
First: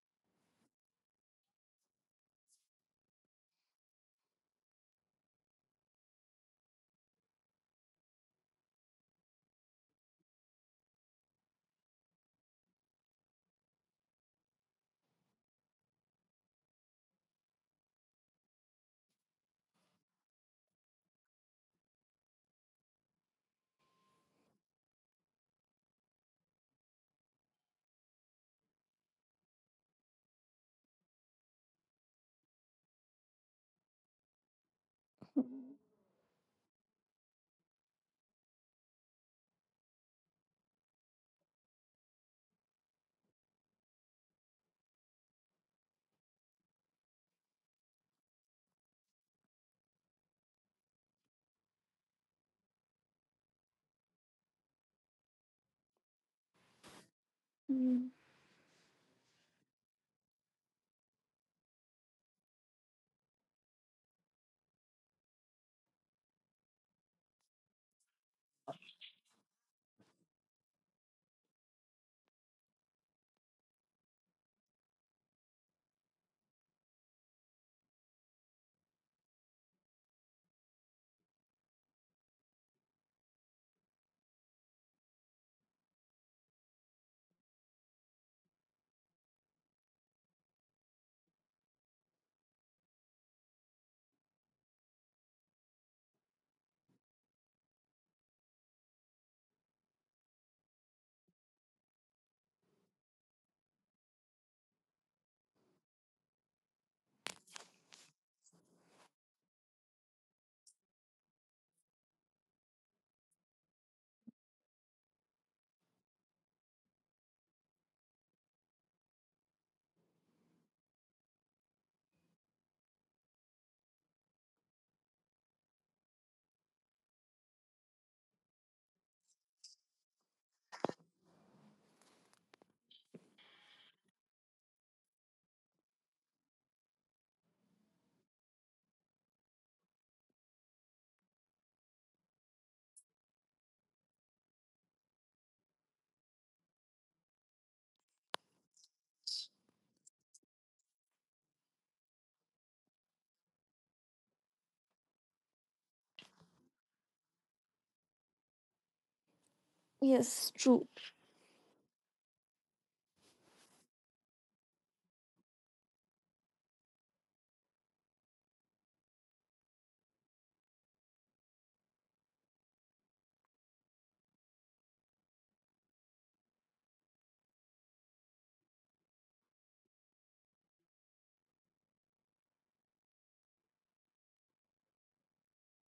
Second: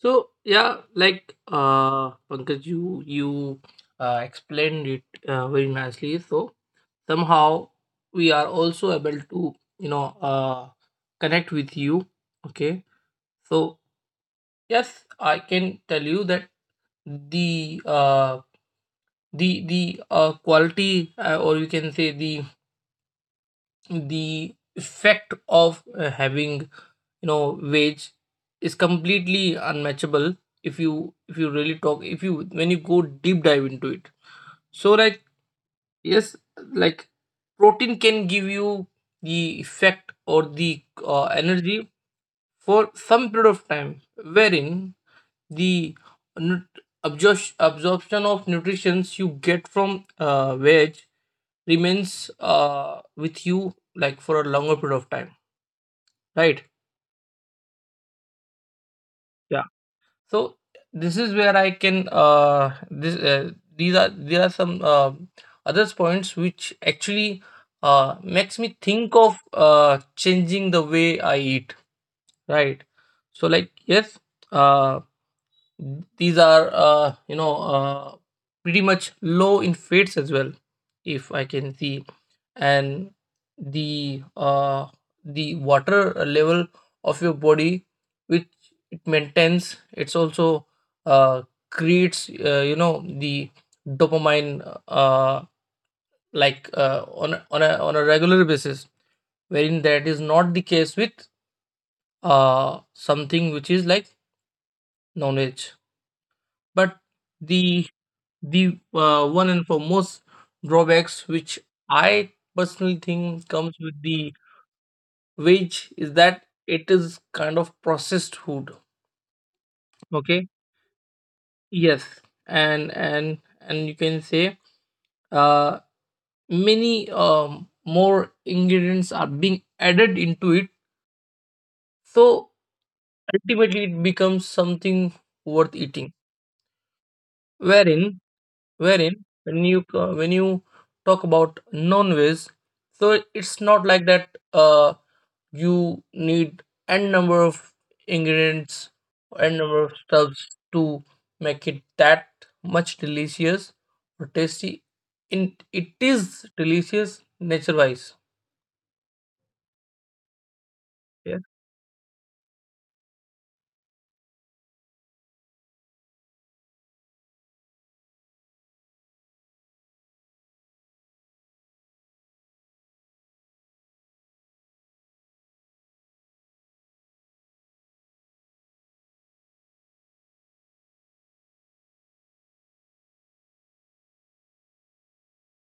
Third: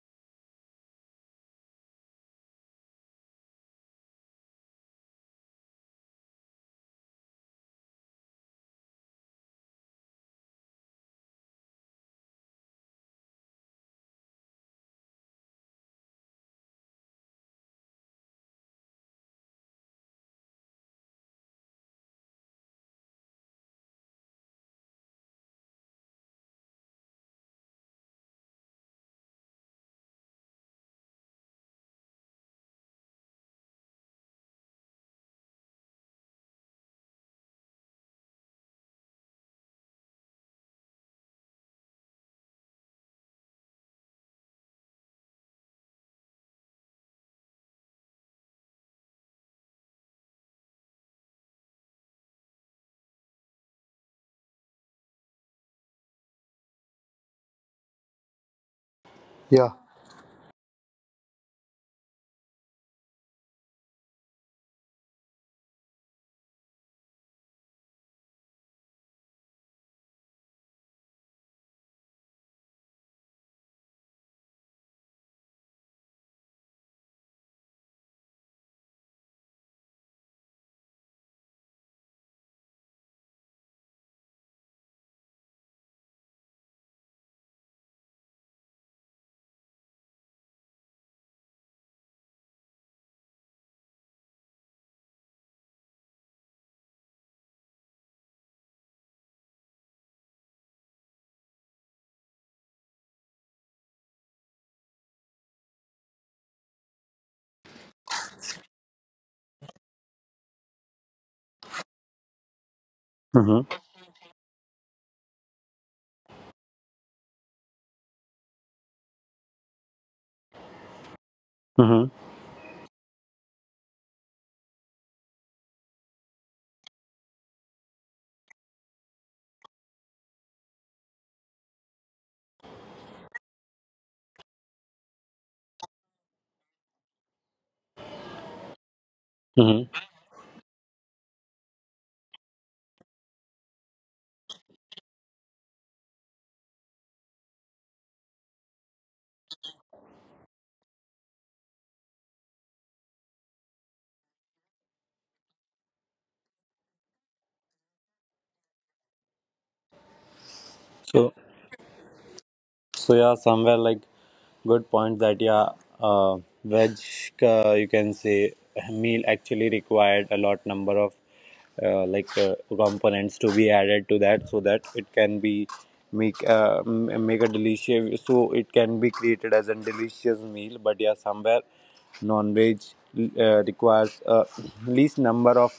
So yeah, like, Pankaj, you explained it very nicely, so somehow we are also able to, connect with you. Okay, so yes, I can tell you that the, the quality, or you can say the effect of having, wage is completely unmatchable. If you really talk, if you when you go deep dive into it. So, like, yes, like, protein can give you the effect or the energy for some period of time, wherein the absorption of nutrients you get from veg remains with you like for a longer period of time, right?
mm.
Yeah.
So this is where I can, this these are there are some others points which actually makes me think of changing the way I eat, right? So, like, yes, uh, these are, pretty much low in fates as well, if I can see. And the uh, the water level of your body which it maintains, it's also uh, creates, the dopamine, uh, on a, on a on a regular basis, wherein that is not the case with something which is like knowledge. But the, one and foremost drawbacks which I personally think comes
Mm-hmm.
with the wage is that it is kind of processed food. Okay. Yes.
Mm-hmm.
And you can say, uh many more ingredients are being added into it. So ultimately it becomes something worth eating, wherein wherein
Mm-hmm.
when you talk about non-veg, so it's not like that, you need n number of ingredients, n number of stuffs to make it that much delicious or tasty in it is delicious nature wise
Yes, true.
yeah,
so So yeah, somewhere like good point that yeah, uh, veg you can say meal actually required a lot number of like components to be added to that, so that it can be make make a delicious, so it can be created as a delicious meal. But yeah, somewhere non-veg requires least number of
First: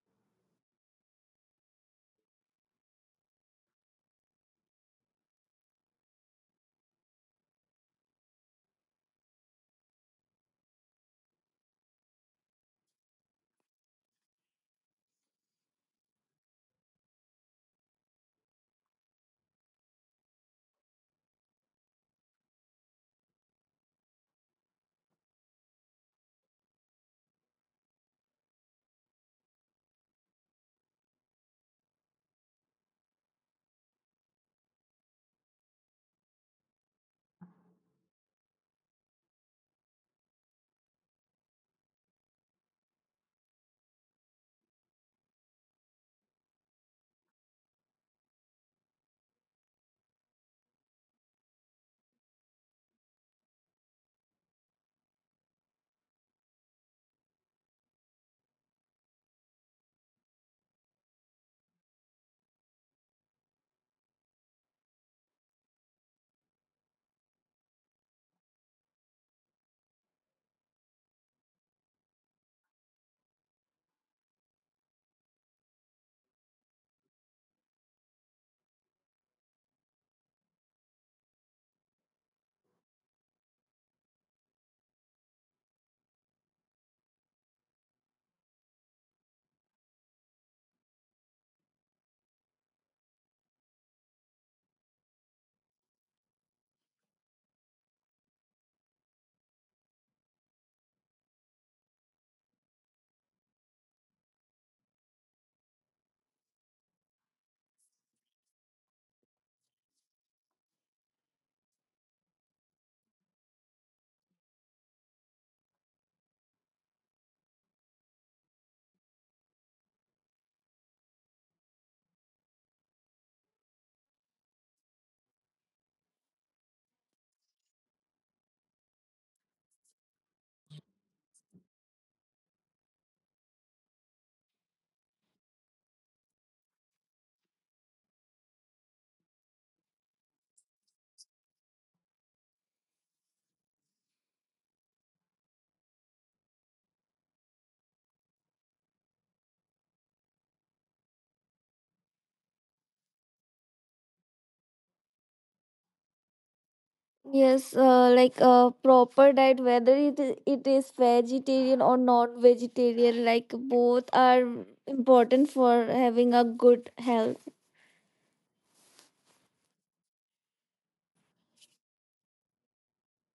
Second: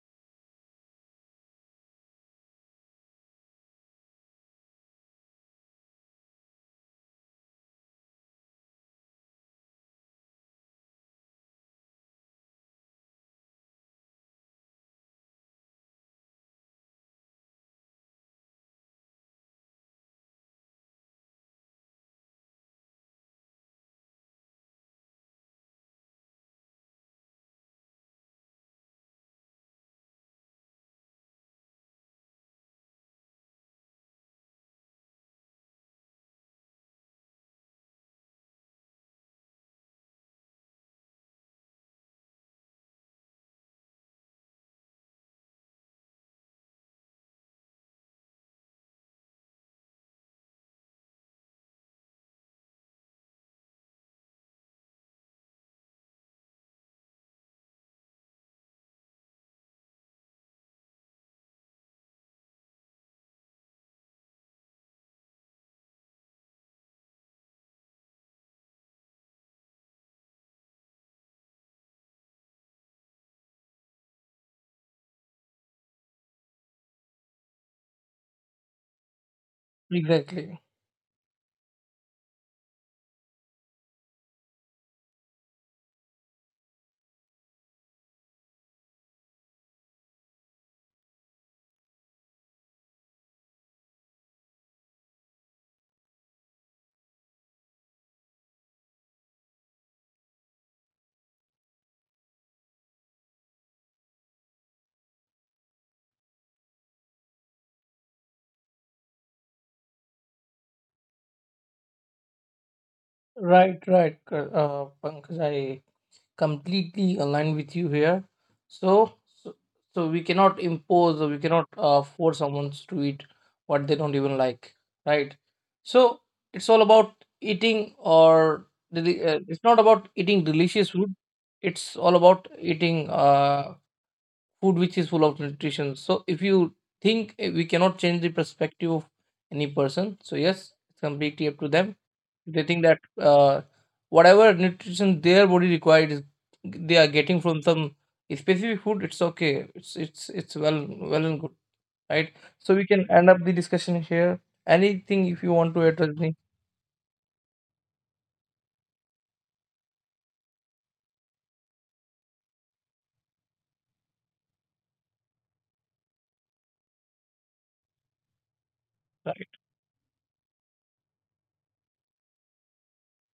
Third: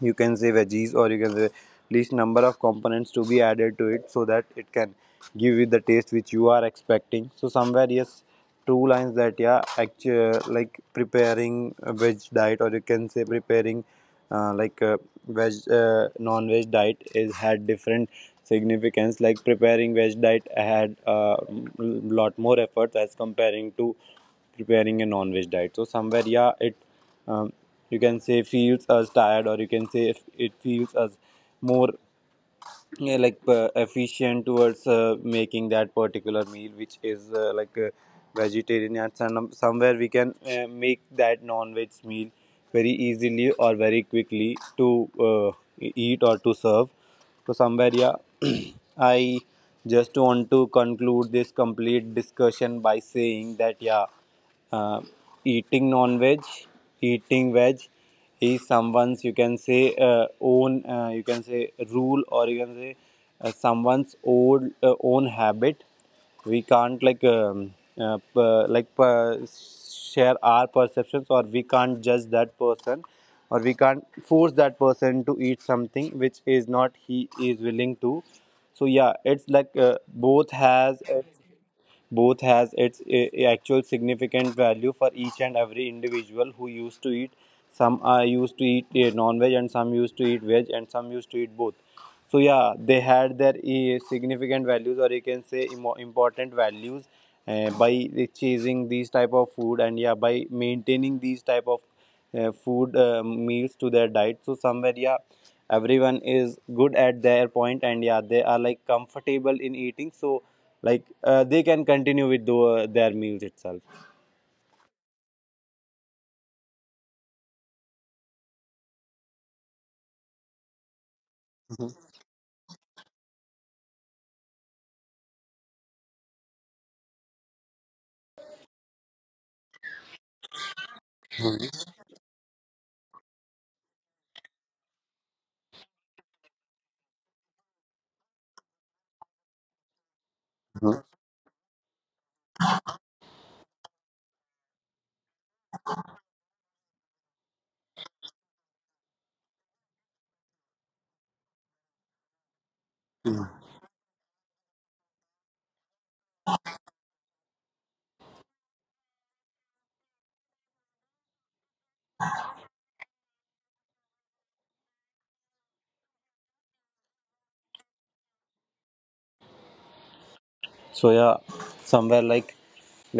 you can say veggies, or you can say least number of components to be added to it so that it can give you the taste which you are expecting. So somewhere yes two lines that yeah actually like preparing a veg diet, or you can say preparing like a veg non-veg diet is had different significance. Like preparing veg diet had a lot more efforts as comparing to preparing a non-veg diet. So somewhere yeah it um, you can say feels us tired, or you can say if it feels us more yeah, like efficient towards making that particular meal which is like vegetarian, and somewhere we can make that non-veg meal very easily or very quickly to eat or to serve. So somewhere yeah I just want to conclude this complete discussion by saying that yeah, uh, eating non-veg, eating veg is someone's you can say own you can say rule, or you can say someone's old own habit. We can't like share our perceptions, or we can't judge that person, or we can't force that person to eat something which is not he is willing to. So yeah, it's like both
exactly.
has its both has its actual significant value for each and every individual who used to eat. Some are used to eat non-veg and some used to eat veg and some used to eat both. So yeah, they had their significant values, or you can say important values by chasing these type of food, and yeah by maintaining these type of food meals to their diet. So somewhere yeah everyone is good at their point, and yeah they are like comfortable in eating, so like they can continue with their meals itself.
Right, right, Pankaj, I completely aligned with you here. So, so, so we cannot impose, or we cannot
Mhm.
force someone to eat what they don't even like, right? So, it's all about eating, or, it's not about eating delicious food. It's all about eating food which is full of nutrition. So if you think, we cannot change the perspective of any person. So yes, it's completely up to them. They think that whatever nutrition their body required is they are getting from some specific food. It's okay. It's well and good, right? So we can end up the discussion here. Anything if you want to address me?
Yes, like a proper diet, whether it is vegetarian or non-vegetarian, like both are important for having a good health.
Right.
So yeah, somewhere like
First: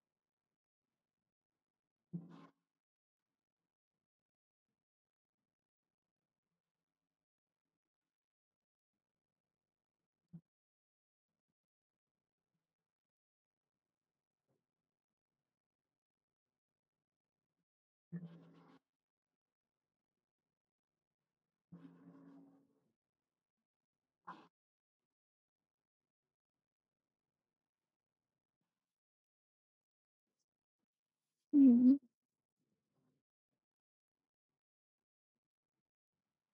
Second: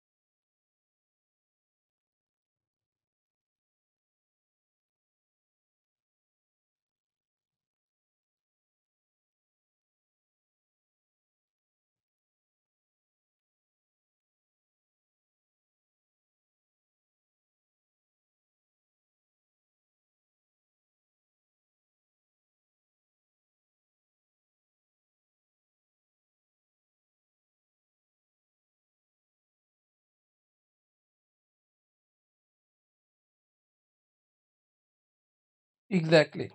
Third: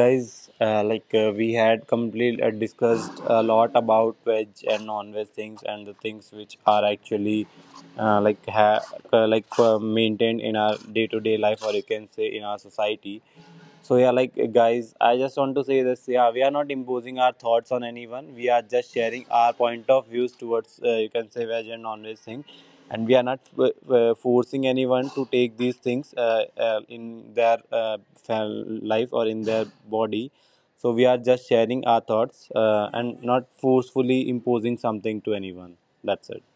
guys, like we had complete discussed a lot about veg and non-veg things and the things which are actually uh, like ha- maintained in our day-to-day life, or you can say in our society. So yeah, like guys, I just want to say this. Yeah, we are not imposing our thoughts on anyone. We are just sharing our point of views towards you can say veg and non-veg thing, and we are not forcing anyone to take these things in their fel- life or in their body. So we are just sharing
Hmm.
our thoughts and not forcefully imposing something to anyone. That's it.
Exactly.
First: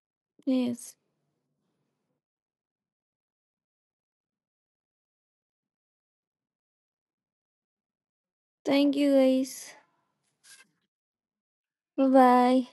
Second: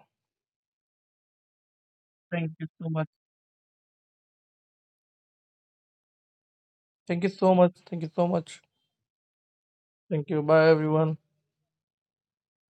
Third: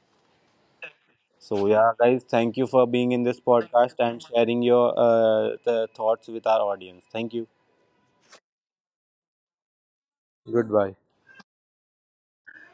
Yes,
So yeah, guys,
Thank
thank you
you
for
so much.
being in this podcast and sharing your the thoughts with our audience.
Thank you
Thank you.
so much. Thank you so much.
thank you, guys.
Thank you. Bye
Goodbye.
everyone.
Bye bye